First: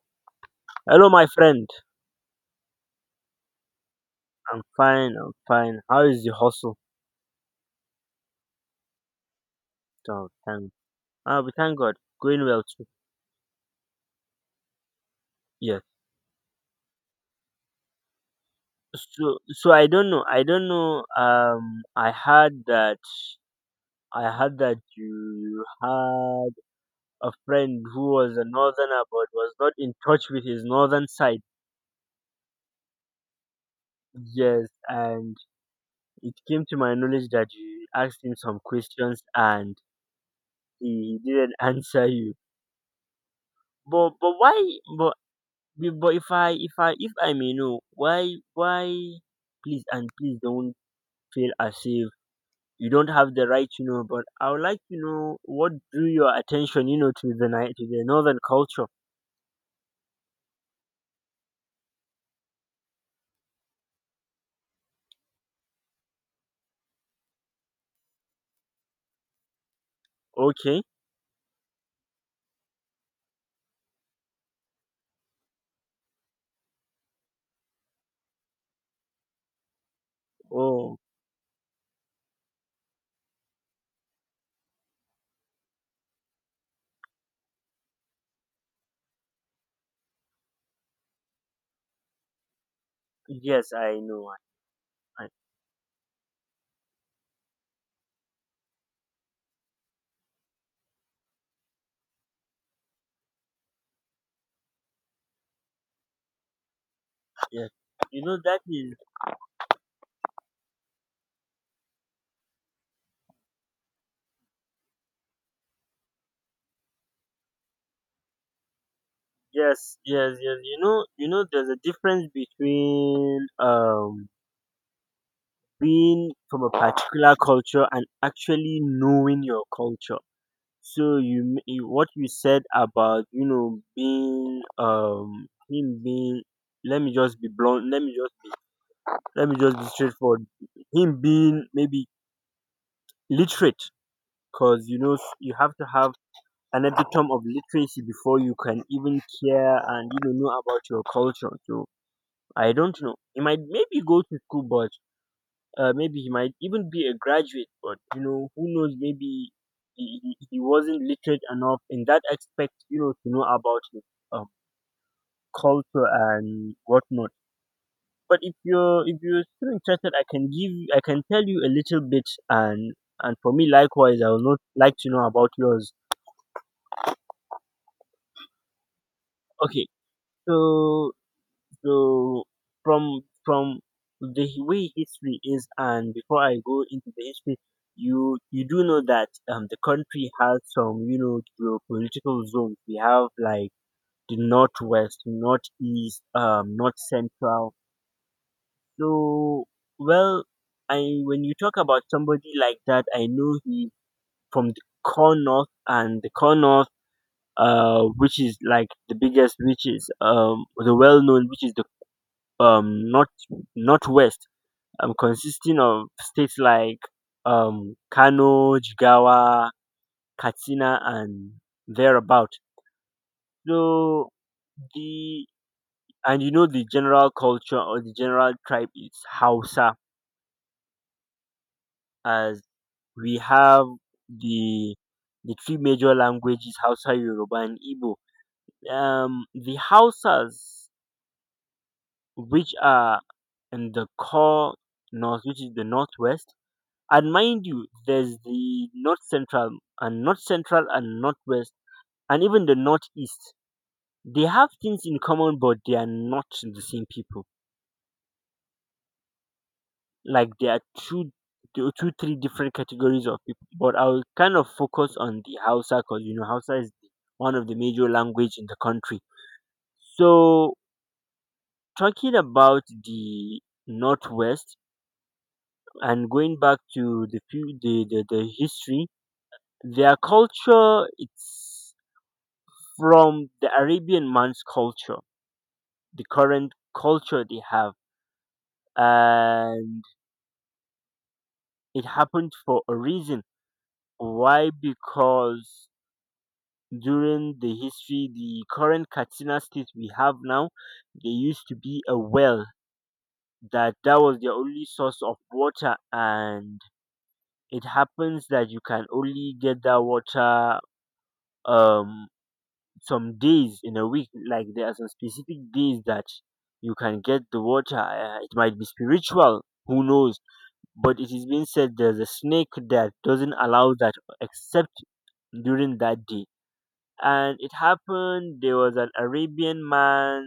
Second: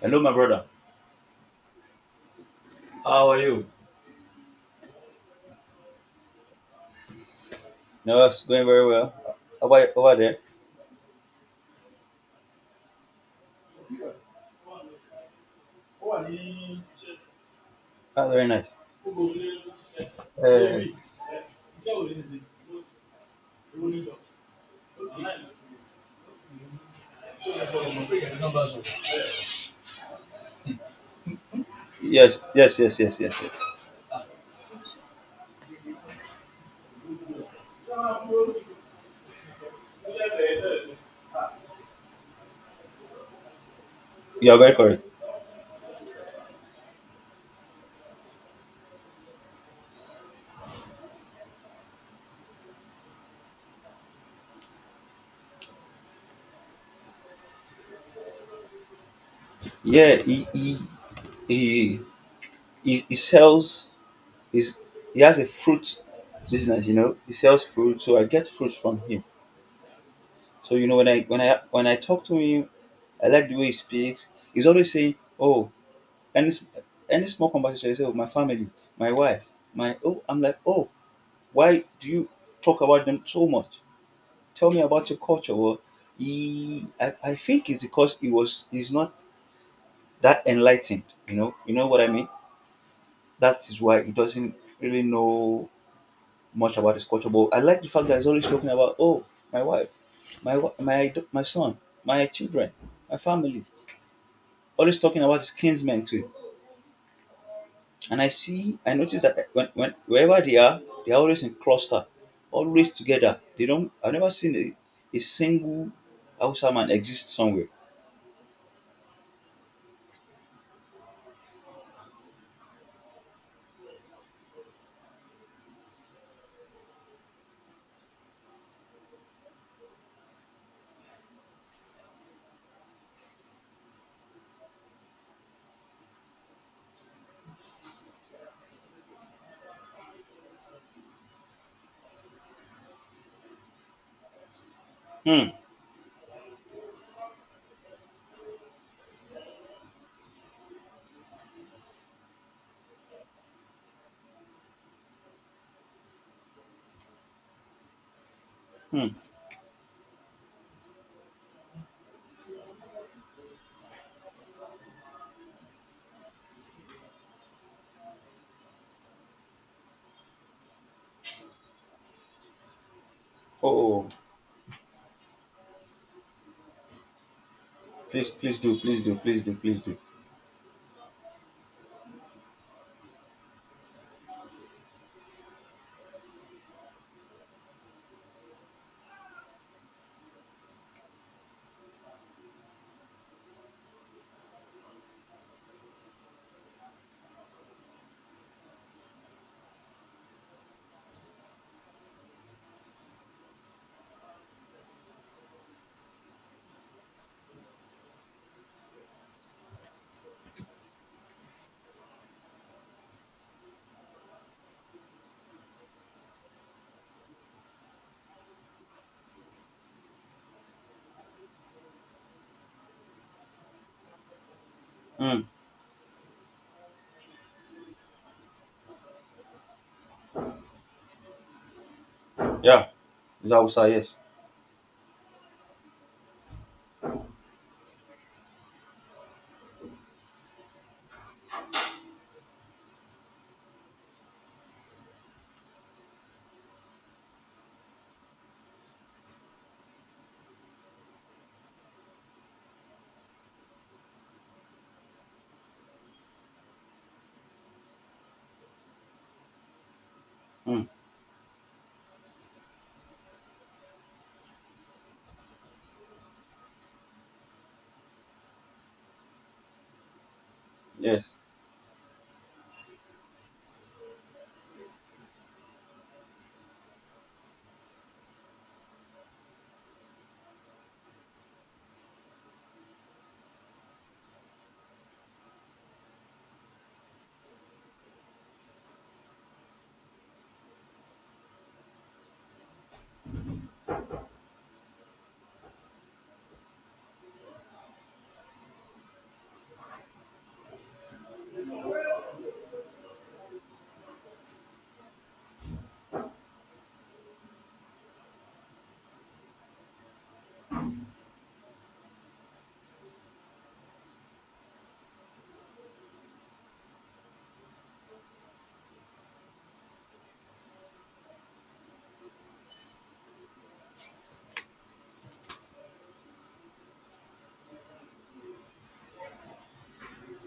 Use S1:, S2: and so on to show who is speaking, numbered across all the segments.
S1: Hello, my brother.
S2: Hello, my friend.
S1: How are you?
S2: I'm fine. How is the hustle?
S1: No, it's going very well. Over
S2: Oh,
S1: there,
S2: thank. Oh, we thank God. Going well too. Yes.
S1: that's very nice.
S2: So I don't know.
S1: Uh,
S2: I heard that. I heard that you had a friend who was a northerner, but was not in touch with his northern side.
S1: yes, yes, yes, yes, yes, yes.
S2: Yes, and it came to my knowledge that you asked him some questions and he didn't answer you. But
S1: You are very
S2: why?
S1: correct.
S2: But if I may know, why, please and please don't feel as if you don't have the right to know. But I would like to know what drew your attention, to to the northern culture.
S1: Yeah, he, he sells. He's, he has a fruit business. He sells fruit, so I get fruits from him. So
S2: Okay.
S1: you know when I talk to him, I like the way he speaks. He's always saying, "Oh, any s- any small conversation you say with my family, my wife, my—" Oh, I'm like, "Oh,
S2: Oh,
S1: why do you talk about them so much? Tell me about your culture." Well, I think it's because he's not that enlightened, you know. You know what I mean? That
S2: yes,
S1: is
S2: I
S1: why he
S2: know.
S1: doesn't
S2: I,
S1: really
S2: I,
S1: know much about his culture, but I like the fact that he's always talking about, "Oh, my wife, my son, my children, my family." Always talking about his kinsmen too.
S2: yes,
S1: And
S2: you
S1: I
S2: know that
S1: see, I
S2: is
S1: notice that when wherever they are always in cluster, always together. They don't. I've never seen a single Hausa man exist somewhere.
S2: yes, yes, yes. You know, there's a difference between being from a particular culture and actually knowing your culture. So you, what you said about being him being, let me just be blunt, let me just be straightforward, him being maybe literate, because
S1: Hmm.
S2: you have to have an epitome of literacy before you can even care and know about your culture. So I don't know, he might maybe go to school, but maybe he might even be a graduate, but you know, who knows?
S1: Hmm.
S2: Maybe he wasn't literate enough in that aspect, you know, to know about his um, culture and whatnot. But if you're still interested, I can tell you a little bit, and for
S1: Oh,
S2: me
S1: oh. Oh.
S2: likewise, I would not like to know about yours.
S1: Please, please do, please do, please do, please
S2: Okay,
S1: do.
S2: so So from the way history is, and before I go into the history, you do know that the country has some, you know, geopolitical zones. We have like the northwest, northeast, north central. So well, I, when you talk about somebody like that, I know he from the core north. And the core north, which is like the biggest, which is the well known, which is the um north northwest, consisting of states like Kano, Jigawa, Katsina, and thereabout. So
S1: Hmm.
S2: the And you know, the general culture or the general tribe is Hausa, as
S1: Yeah,
S2: we
S1: it's
S2: have
S1: Hausa. Yes.
S2: the three major languages: Hausa, Yoruba, and Igbo. The Hausas, which are in the core north, which is the northwest. And mind you, there's the North Central, and North Central and Northwest and even the Northeast. They have things in common, but they are not the same people. Like there are
S1: Hmm.
S2: three different categories of people. But I will kind of focus on the Hausa, because you know Hausa is one of the major language in the country. So
S1: Yes.
S2: talking about the Northwest and going back to the history, their culture, it's from the Arabian man's culture, the current culture they have. And it happened for a reason. Why? Because during the history, the current Katsina state we have now, there used to be a well that was the only source of water, and it happens that you can only get that water um some days in a week. Like there are some specific days that you can get the water. It might be spiritual, who knows, but it is being said there's a snake that doesn't allow that except during that day. And it happened, there was an Arabian man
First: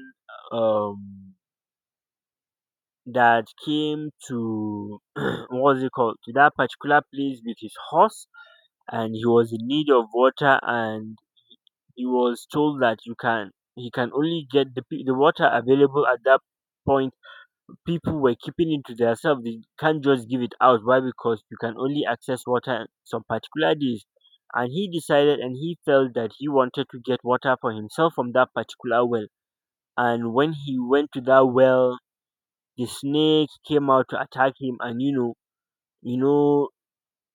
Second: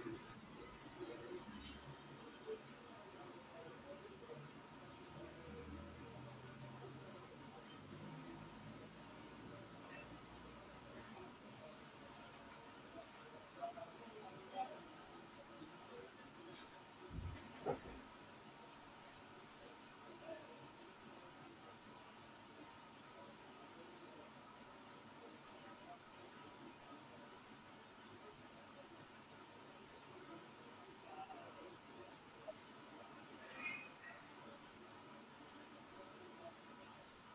S2: um that came to what was it called, to that particular place with his horse, and he was in need of water. And he was told that you can he can only get the water available at that point. People were keeping it to themselves, they can't just give it out. Why? Because you can only access water at some particular days. And he decided and he felt that he wanted to get water for himself from that particular well. And when he went to that well, the snake came out to attack him. And you know, you know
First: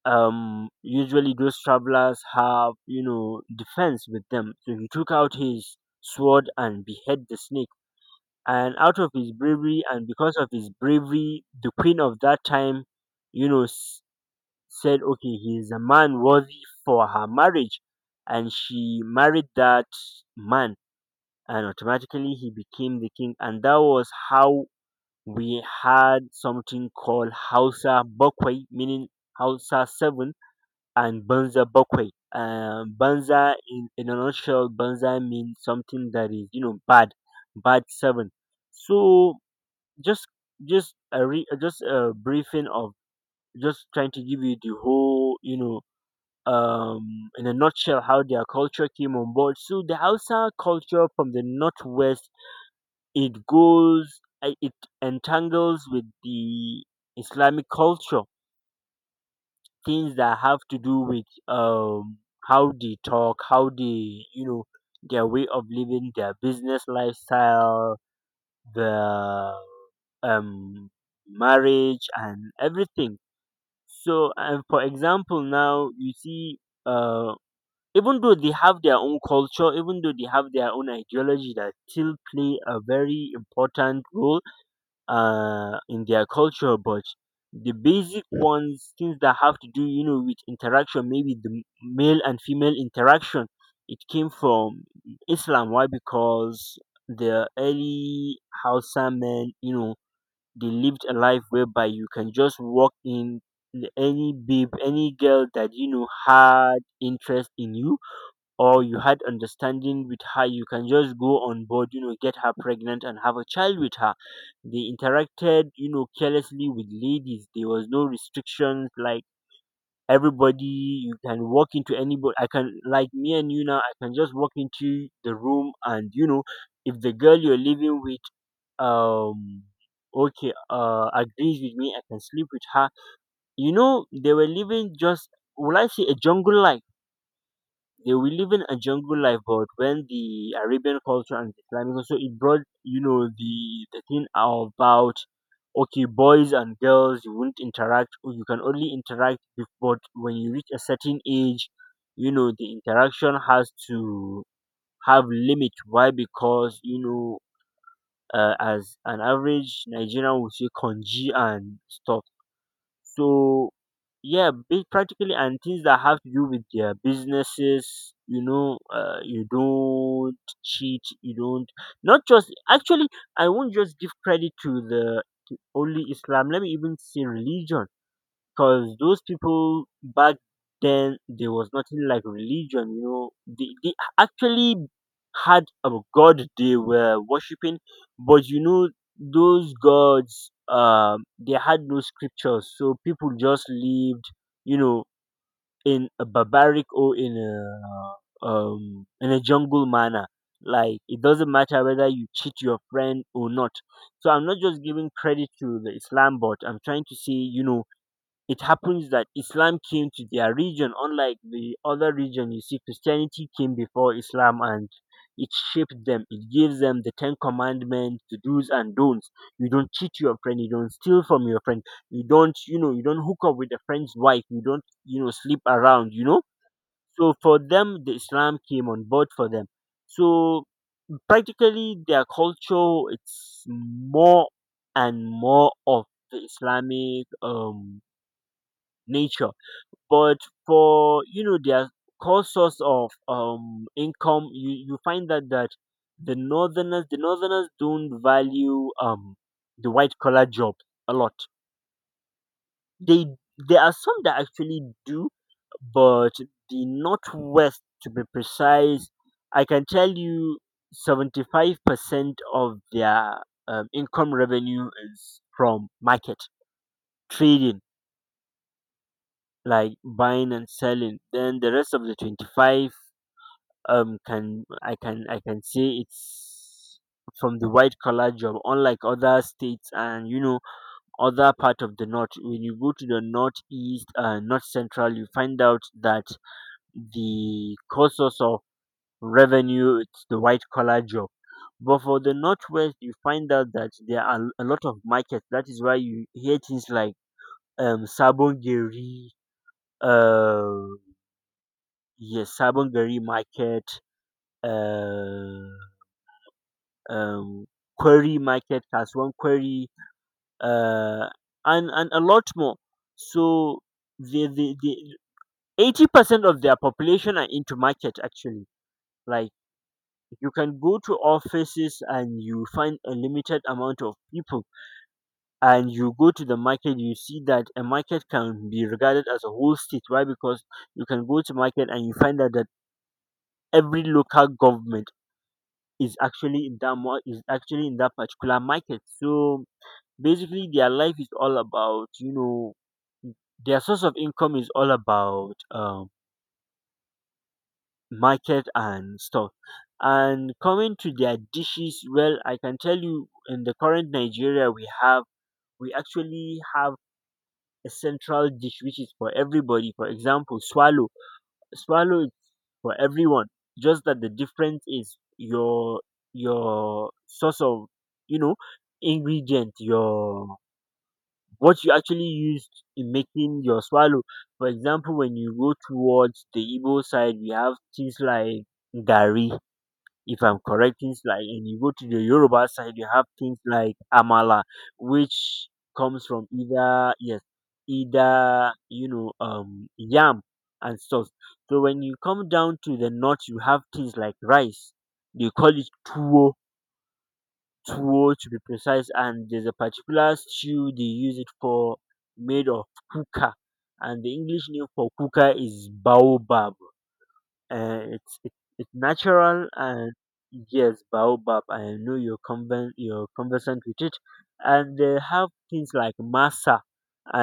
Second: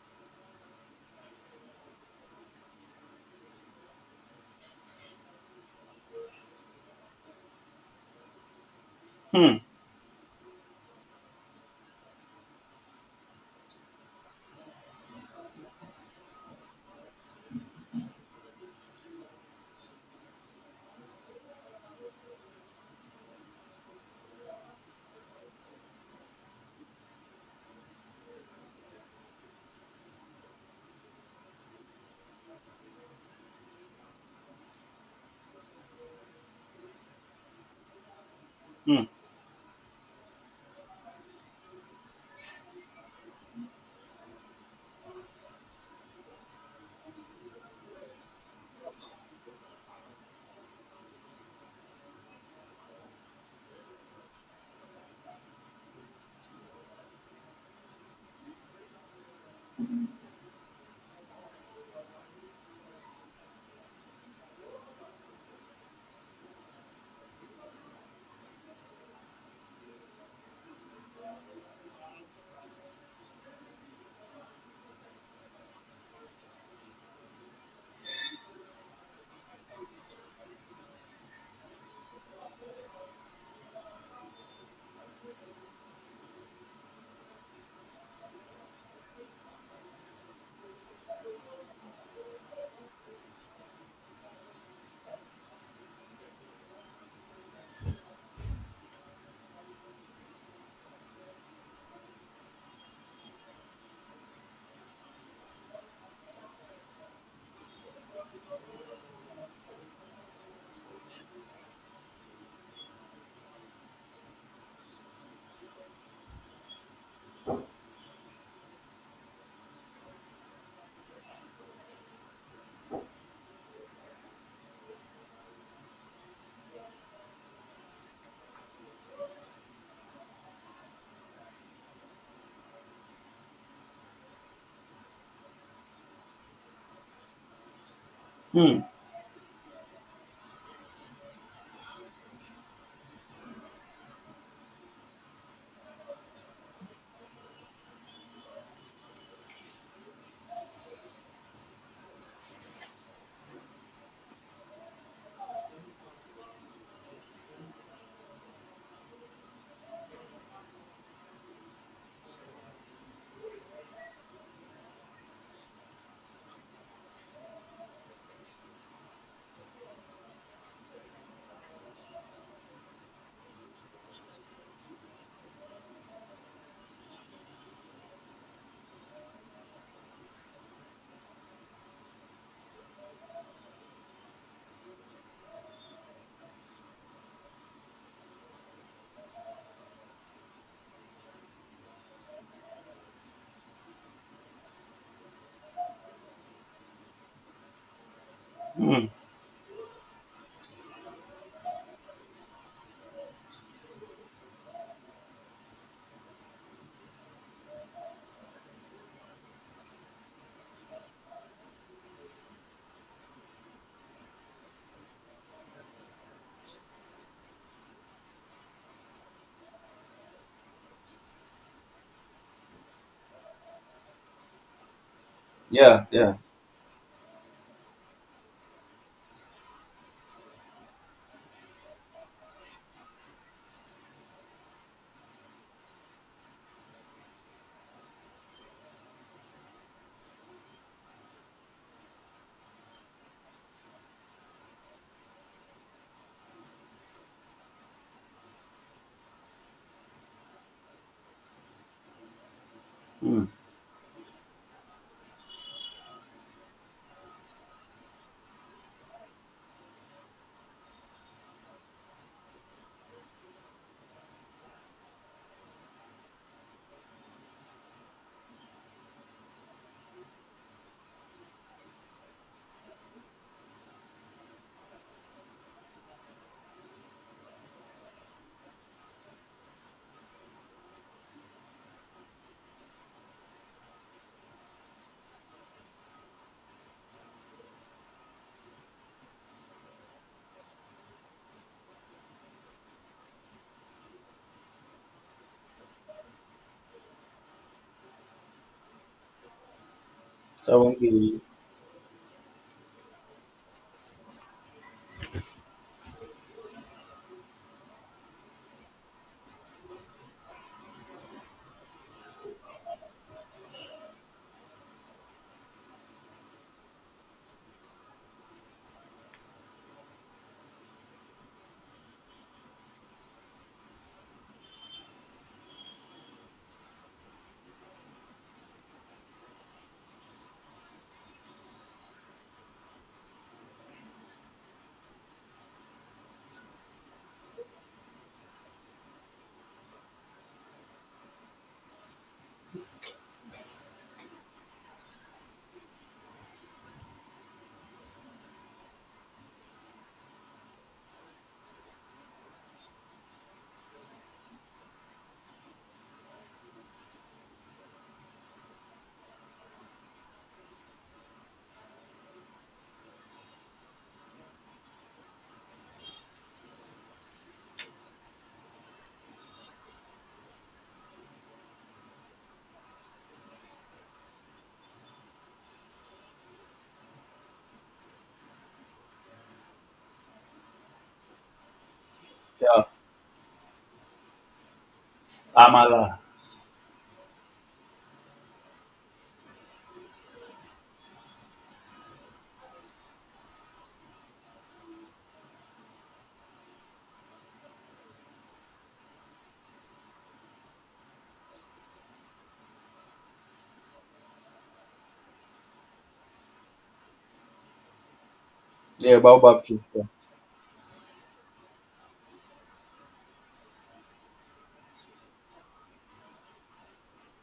S2: usually those travelers have, you know, defense with them, so he took out his sword and behead the snake. And out of his
S1: Hmm.
S2: bravery and because of his bravery, the queen of that time, you know s- said, "Okay, he is a man worthy for her marriage." And she married that man, and automatically he became the king. And that was how we had something called Hausa Bokwai, meaning Hausa 7, and Banza Bokwe. Banza, in a nutshell, Banza means something that is, you know, bad, bad seven.
S1: Hmm.
S2: So just, just a briefing of, just trying to give you the whole, you know, in a nutshell, how their culture came on board. So the Hausa culture from the northwest, it goes, it entangles with the Islamic culture, things that have to do with how they talk, how they, you know, their way of living, their business lifestyle, the um marriage and everything. So, and for example now you see, uh even though they have their own culture, even though they have their own ideology that still play a very important role in their culture, but the basic ones, things that have to do, you know, with interaction, maybe the male and female interaction, it came from Islam. Why? Because the early Hausa men, you know, they lived a life whereby you can just walk in any babe, any girl that you know had interest in you, or you had understanding with her, you can just go on board, you know, get her pregnant and have a child with her. They interacted, you know, carelessly with ladies. There was no restrictions, like everybody, you can walk into anybody. I can, like, me and you now, I can just walk into the room, and you know, if the girl you're living with, um okay, agrees with me, I can sleep with her. You know, they were living just, will I say a jungle life, they were living a
S1: Hmm.
S2: jungle life. But when the Arabian culture and Islamic, so it brought, you know, the thing about, okay, boys and girls you won't interact, or you can only interact with, but when you reach a certain age, you know, the interaction has to have limit. Why? Because, you know. As an average Nigerian would say, congee and stuff. So yeah, practically, and things that have to do with their businesses, you know, you don't cheat, you don't, not just actually, I won't just give credit to the, to only Islam, let me even say religion, because those people back then, there was nothing like religion. You know, they actually had a god they were worshipping, but you know those gods, they had no scriptures, so people just lived, you know, in a barbaric or in a,
S1: Hmm.
S2: in a jungle manner, like it doesn't matter whether you cheat your friend or not. So I'm not just giving credit to the Islam, but I'm trying to say, you know, it happens that Islam came to their region, unlike the other region. You see, Christianity came before Islam, and it shaped them. It gives them the Ten Commandments, the do's and don'ts. You don't cheat your friend. You don't steal from your friend. You don't, you know, you don't hook up with a friend's wife. You don't, you know, sleep
S1: Yeah.
S2: around, you
S1: Yeah.
S2: know. So for them, the Islam came on board for them. So practically their culture, it's more and more of the Islamic, nature, but for, you know, their core source of income, you find that the northerners, don't value the white collar job a lot. They,
S1: Hmm.
S2: there are some that actually do, but the northwest to be precise, I can tell you 75% of their income revenue is from market trading, like buying and selling. Then the rest of the 25, can I can I can say, it's from the white collar job, unlike other states. And you know, other part of the north, when you go to the northeast, north central, you find out that the core source of revenue, it's the white collar job. But for the northwest, you find out that there are a lot of markets. That is why you hear things like, sabongeri,
S1: That
S2: uh
S1: one can—
S2: yes, sabongeri market, uh um, query Market, Kasuwan query, uh, and a lot more. So the 80% of their population are into market actually. Like, you can go to offices and you find a limited amount of people, and you go to the market, you see that a market can be regarded as a whole state. Why? Because you can go to market and you find out that every local government is actually in that mar- is actually in that particular market. So basically their life is all about their source of income is all about market and stuff. And coming to their dishes, well, I can tell you in the current Nigeria we have, we actually have a central dish which is for everybody. For example, swallow. Swallow is for everyone, just that the difference is your source of, you know, ingredient, your what you actually used in making your swallow. For example, when you go towards the Igbo side, we have things like gari, if I'm correct, things like, and you go to the Yoruba
S1: Yeah.
S2: side, you have things like amala, which
S1: Amala.
S2: comes from either, yes, either, you know, yam and stuff. So when you come down to the north, you have things like rice. They call it tuwo, to be precise, and there's a particular stew they use it for, made of kuka, and the English name for kuka is baobab. It's it's natural. And yes, baobab, I know you're you're conversant with it. And they have things like masa.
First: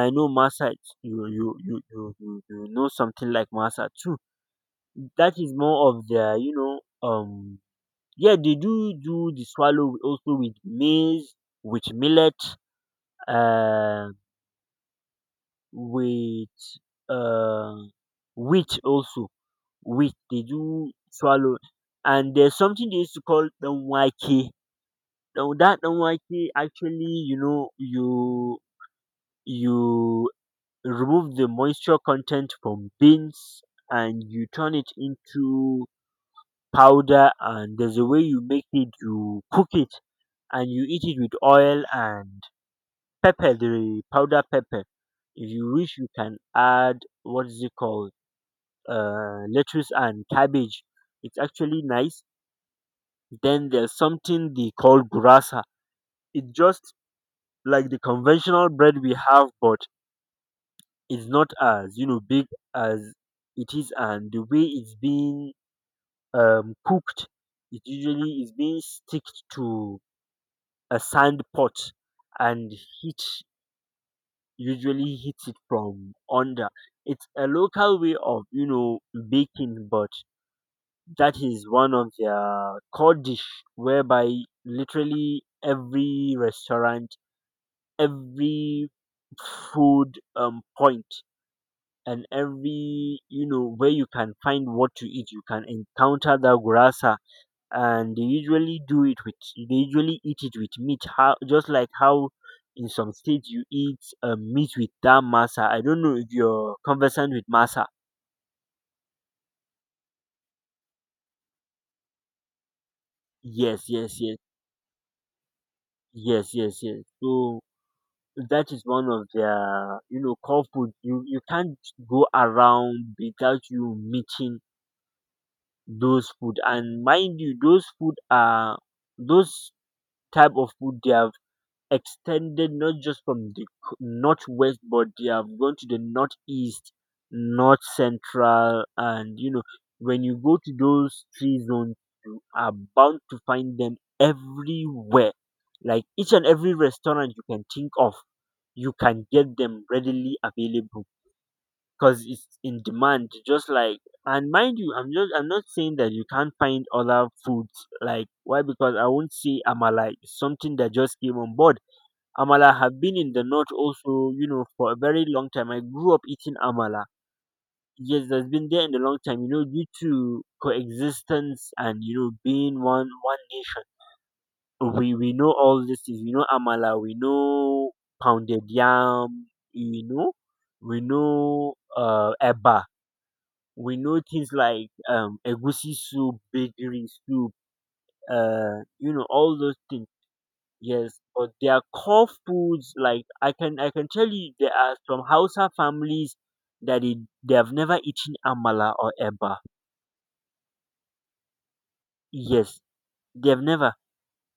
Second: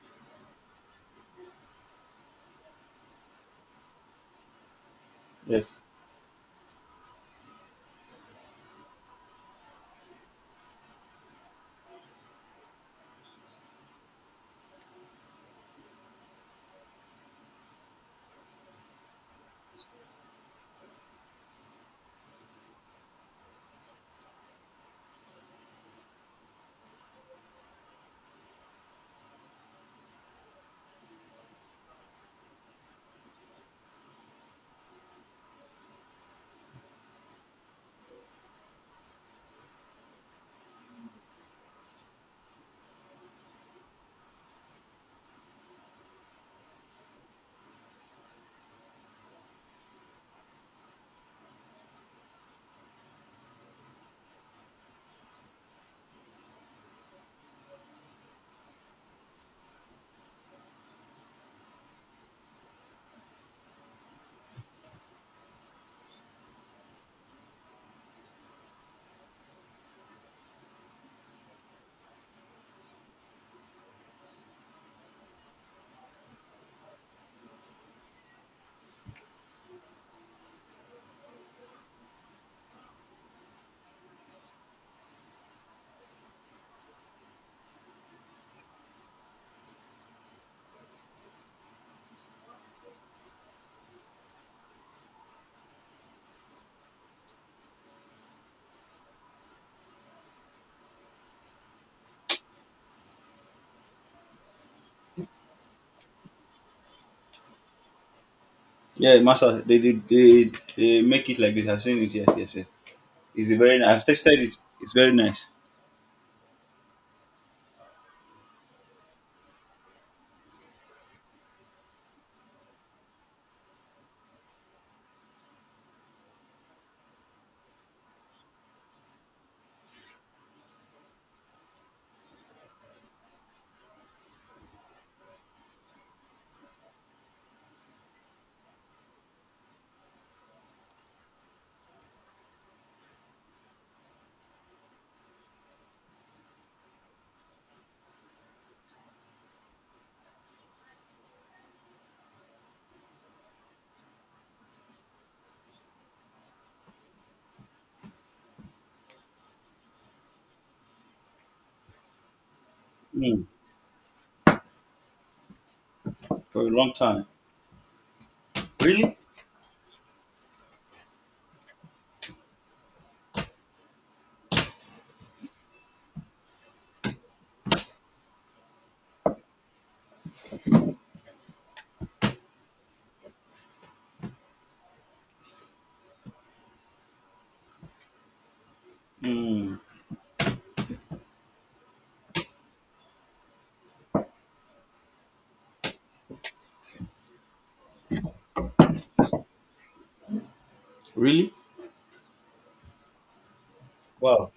S2: I know masa. It's- you know something like masa too. That is
S1: Yes.
S2: more of their, you know. Um, yeah, they do the swallow also with maize, with millet, um, with uh, wheat also. Wheat they do swallow, and there's something they used to call danwake. Now that danwake actually, you know, you you remove the moisture content from beans and you turn it into powder, and there's a way you make it. You cook it and you eat it with oil and pepper, the powder pepper. If you wish, you can add, what's it called, lettuce and cabbage. It's actually nice. Then there's something they call gurasa. It's just like the conventional bread we have, but it's not as, you know, big as it is. And the way it's being cooked, it usually is being sticked to a sand pot and heat usually hits it from under. It's a local way of, you know, baking, but that is one of their core dish, whereby literally every restaurant, every food, point, and every, you know, where you can find what to eat, you can encounter that gurasa. And they usually do it with, they usually eat it with meat, how, just like how in some states you eat meat with that masa. I don't know if you're conversant with masa.
S1: Yeah, master. They make it like this. I've seen it. Yes. Yes. Yes. It's a very.
S2: Yes,
S1: Nice- I've
S2: yes, yes.
S1: tasted it. It's very nice.
S2: Yes, yes, yes. So that is one of their, you know, core food. You can't go around without you meeting those food. And mind you, those food are, those type of food, they are extended not just from the northwest, but they have gone to the northeast, north central, and, you know, when you go to those three zones, you are bound to find them everywhere. Like each and every restaurant you can think of, you can get them readily available because it's in demand. Just like, and mind you, I'm not saying that you can't find other foods. Like why? Because I won't say amala is something that just came on board. Amala have been in the
S1: Mm.
S2: north also, you know, for a very long time. I grew up eating
S1: For a long
S2: amala.
S1: time.
S2: Yes, that's been there in the
S1: Really?
S2: long time, you know, due to coexistence and, you know, being one nation. We know all this is, we know amala, we know pounded yam, you know, we know eba, we know things like egusi soup, bakery soup, you know, all
S1: Mm.
S2: those things. Yes, but their core foods, like I can tell you, there are some Hausa families that they have never eaten amala or eba.
S1: Really?
S2: Yes, they have never.
S1: Wow.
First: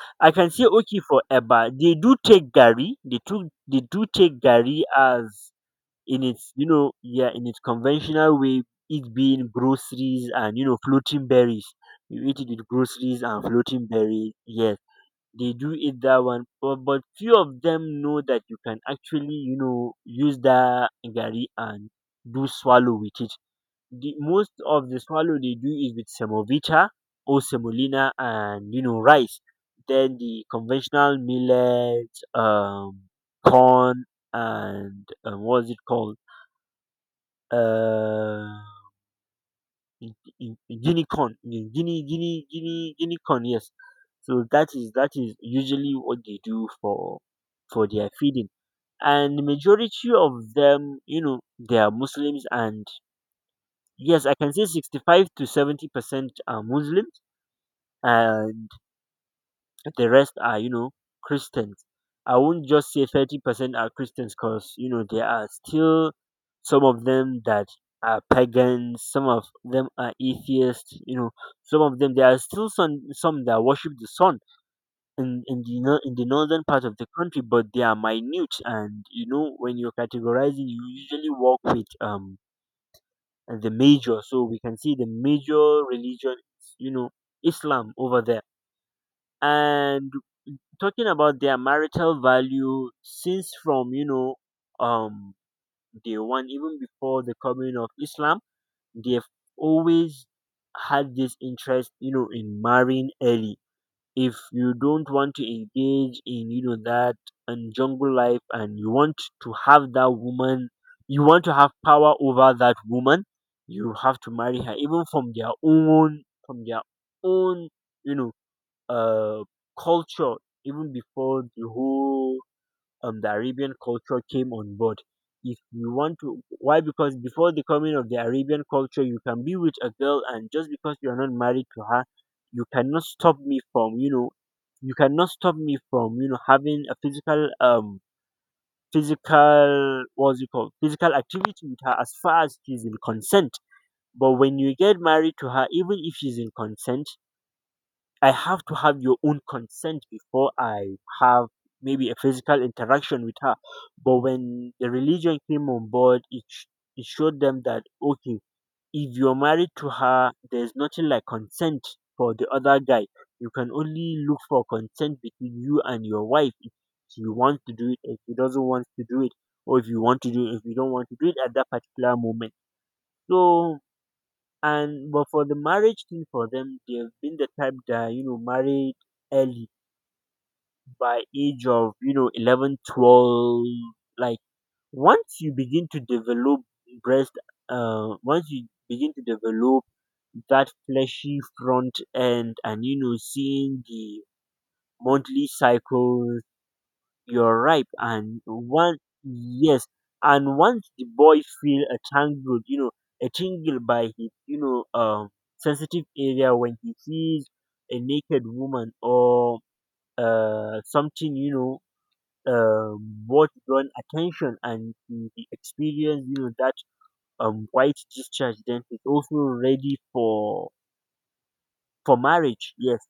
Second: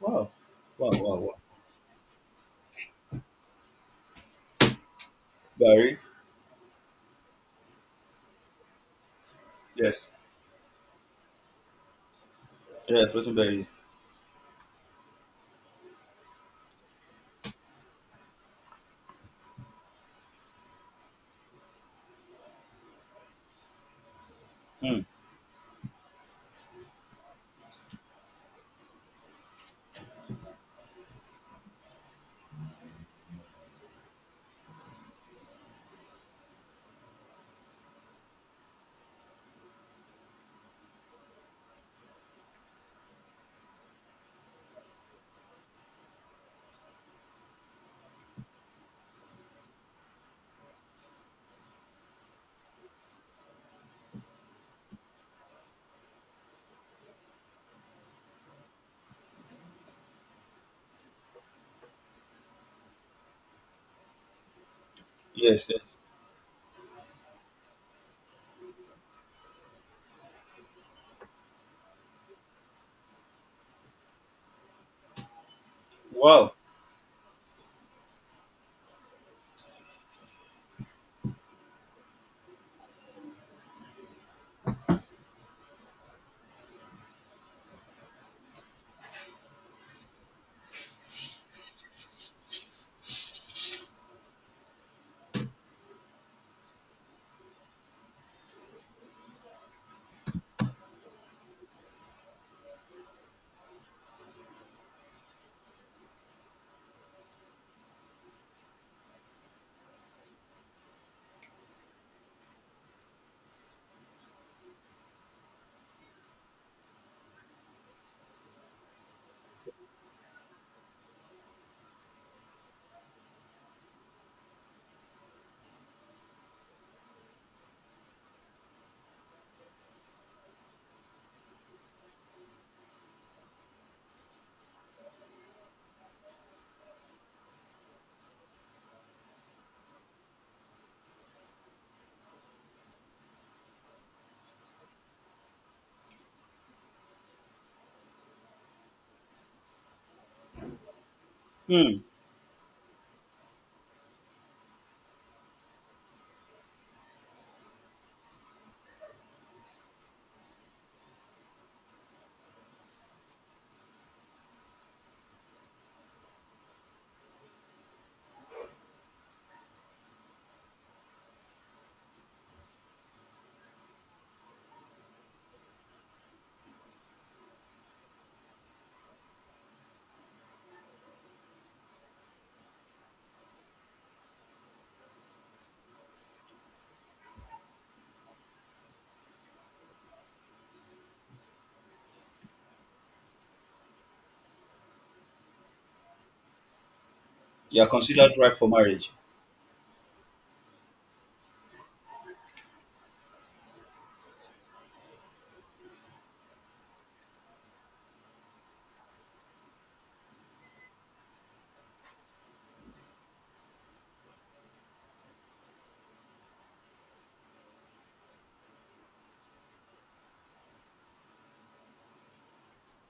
S1: Wow.
S2: I can say
S1: Wow.
S2: okay,
S1: Wow.
S2: for
S1: Wow.
S2: eba, they do take gari. They do take gari as
S1: Barry.
S2: in its, you know, yeah, in its conventional way, it being
S1: Yes.
S2: groceries and, you know, floating berries. You eat it with
S1: Yeah,
S2: groceries
S1: floating
S2: and
S1: berries.
S2: floating berries. Yes, they do eat that one, but few of them know that you can actually, you know, use that garri and do swallow with it. The most of the
S1: Hmm.
S2: swallow they do is with semovita or semolina and, you know, rice. Then the conventional millet, um, corn and, um, what's it called, uh, in unicorn, in guinea corn. Yes. So that is usually what they do for their feeding. And the majority of them, you know, they are muslims, and yes, I can say 65 to 70% are muslims. Uh, the rest are, you know, christians. I won't just say 30% are christians because, you know, there are
S1: Yes. Yes.
S2: still some of them that are pagans, some of them are atheists, you know, some of them, there are still some that worship the sun in the in the
S1: Wow.
S2: northern part of the country, but they are minute. And you know, when you're categorizing, you usually work with, um, the major. So we can see the major religion is, you know, islam over there. And talking about their marital value, since from, you know, um, day one, even before the coming of islam, they've always had this interest, you know, in marrying early. If you don't want to engage in, you know, that and jungle life, and you want to have that woman, you want to have power over that woman, you have to marry her, even from their own, from their own, you know, uh, culture, even before the whole, the Arabian culture came on board. If you want to, why? Because before the coming of the Arabian culture, you can be with a girl, and just because you are not married to her, you cannot stop me from, you know, you cannot stop me from, you know, having a physical, physical, what's it called, physical activity with her, as far as she's in consent. But when you get married to her, even if she's in consent, I have to have your own consent before I have
S1: Hmm.
S2: maybe a physical interaction with her. But when the religion came on board, it showed them that, okay, if you're married to her, there's nothing like consent for the other guy. You can only look for consent between you and your wife, if she wants to do it, if she doesn't want to do it, or if you want to do it, if you don't want to do it at that particular moment. So, and but for the marriage thing for them, they've been the type that, you know, married early, by age of, you know, 11, 12. Like once you begin to develop breast, once you begin to develop that fleshy front end, and, you know, seeing the monthly cycle, you're
S1: You are
S2: ripe.
S1: considered
S2: And
S1: ripe for
S2: one,
S1: marriage.
S2: yes, and once the boy feel a tangled, you know, a tingle by his, you know, sensitive area, when he sees a naked woman or something, you know, what drawn attention, and he experience, you know, that, um, white discharge, then he's also ready for marriage. Yes,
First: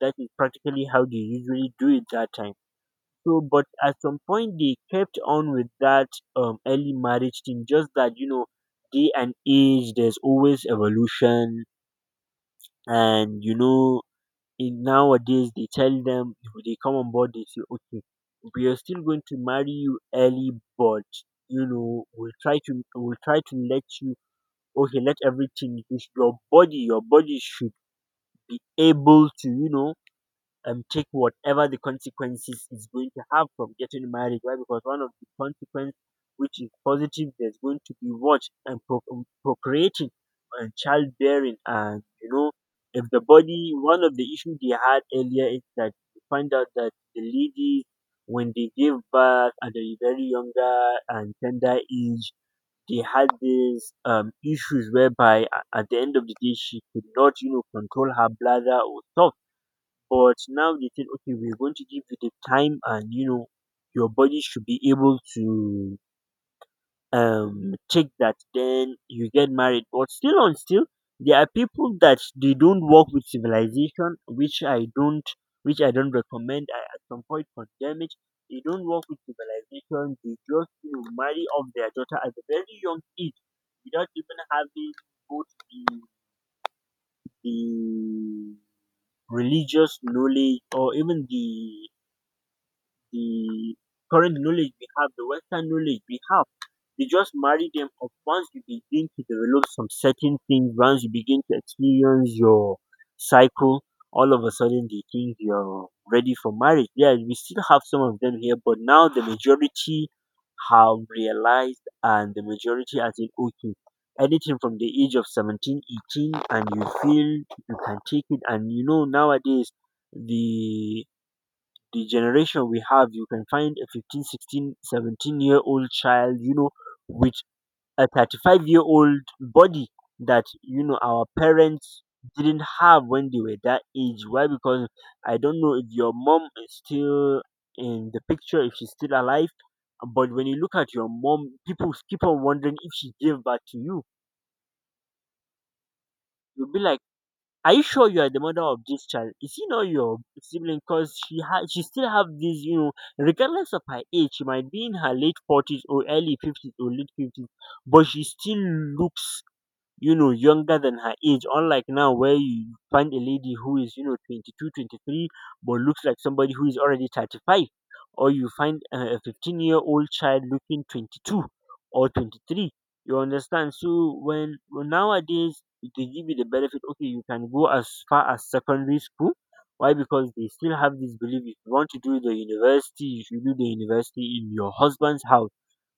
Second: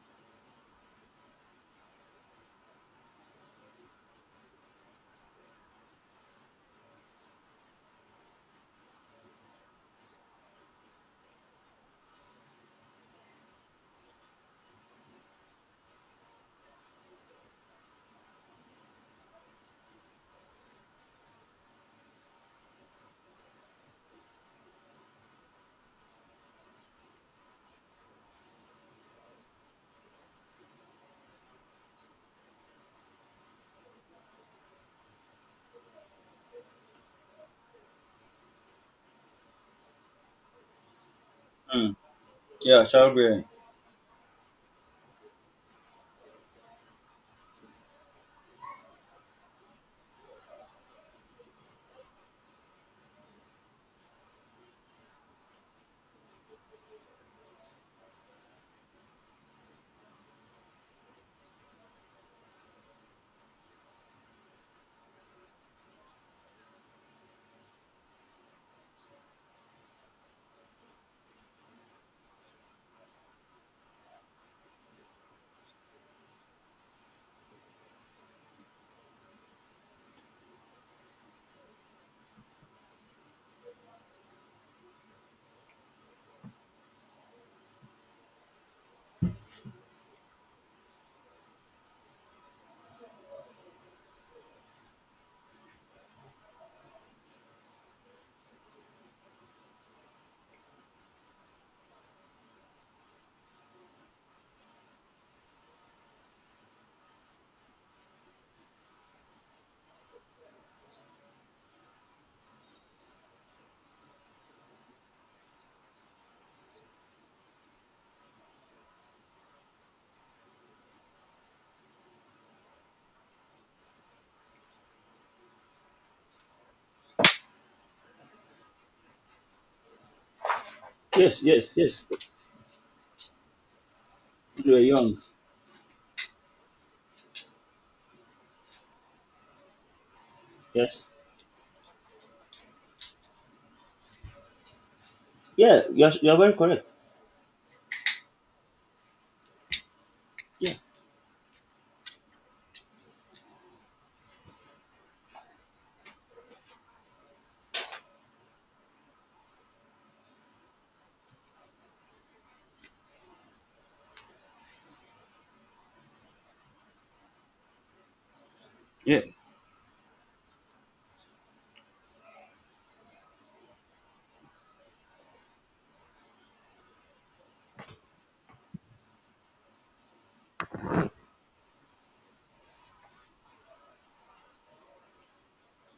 S2: that is practically how they usually do it that time. So, but at some point they kept on with that, early marriage thing. Just that, you know, day and age, there's always evolution, and, you know, in nowadays they tell them, if they come on board, they say, okay, we are still going to marry you early, but, you know, we'll try to let you, okay, let everything, is your body should be able to, you know, take whatever the consequences is going to have from getting married. Why? Because one of the consequences, which is positive, there's going to be what, and procreating and childbearing,
S1: Hmm.
S2: and, you know,
S1: Yeah,
S2: if the
S1: childbearing.
S2: body, one of the issues they had earlier is that you find out that the ladies, when they give birth at a very younger and tender age, they had these, issues whereby at the end of the day she could not, you know, control her bladder or stuff. But now they said, okay, we're going to give you the time, and, you know, your body should be able to take that. Then you get married. But still, on still, there are people that they don't work with civilization, which I don't recommend. I at some point condemn it. They don't work with civilization. They just, you know, marry off their daughter at a very young age, without even having both the religious knowledge, or even the current knowledge we have, the Western knowledge we have. They just marry them up once you begin to develop some certain things, once you begin to experience your cycle. All of a sudden they think you're ready for marriage. Yeah, we still have some of them here, but now the majority have realized, and the majority, as in, okay, anything from the age of 17, 18, and you feel you can take it. And you know, nowadays, the the generation we have, you can find a 15, 16, 17-year old child, you know, with a 35-year-old body that, you know, our
S1: Yes. Yes.
S2: parents
S1: Yes.
S2: didn't have when they were that age. Why?
S1: You are
S2: Because
S1: young.
S2: I don't know if your mom is still in the picture, if she's still alive. But when you look at your
S1: Yes.
S2: mom, people keep on wondering if she gave birth to you.
S1: Yeah. You are very
S2: You'll be
S1: correct.
S2: like, are you sure you are the mother of this child? Is he not your
S1: Yeah.
S2: sibling? Because she still have this, you know, regardless of her age, she might be in her late 40s or early 50s or late 50s, but she still looks, you know, younger than her age, unlike now where you find a lady who is, you know, 22, 23, but looks like somebody who is already 35, or you find a
S1: Yeah.
S2: 15-year-old child looking 22 or 23. You understand? So when nowadays they give you the benefit, okay, you can go as far as secondary school. Why? Because they still have this belief, if you want to do the university, you should do the university in your husband's house.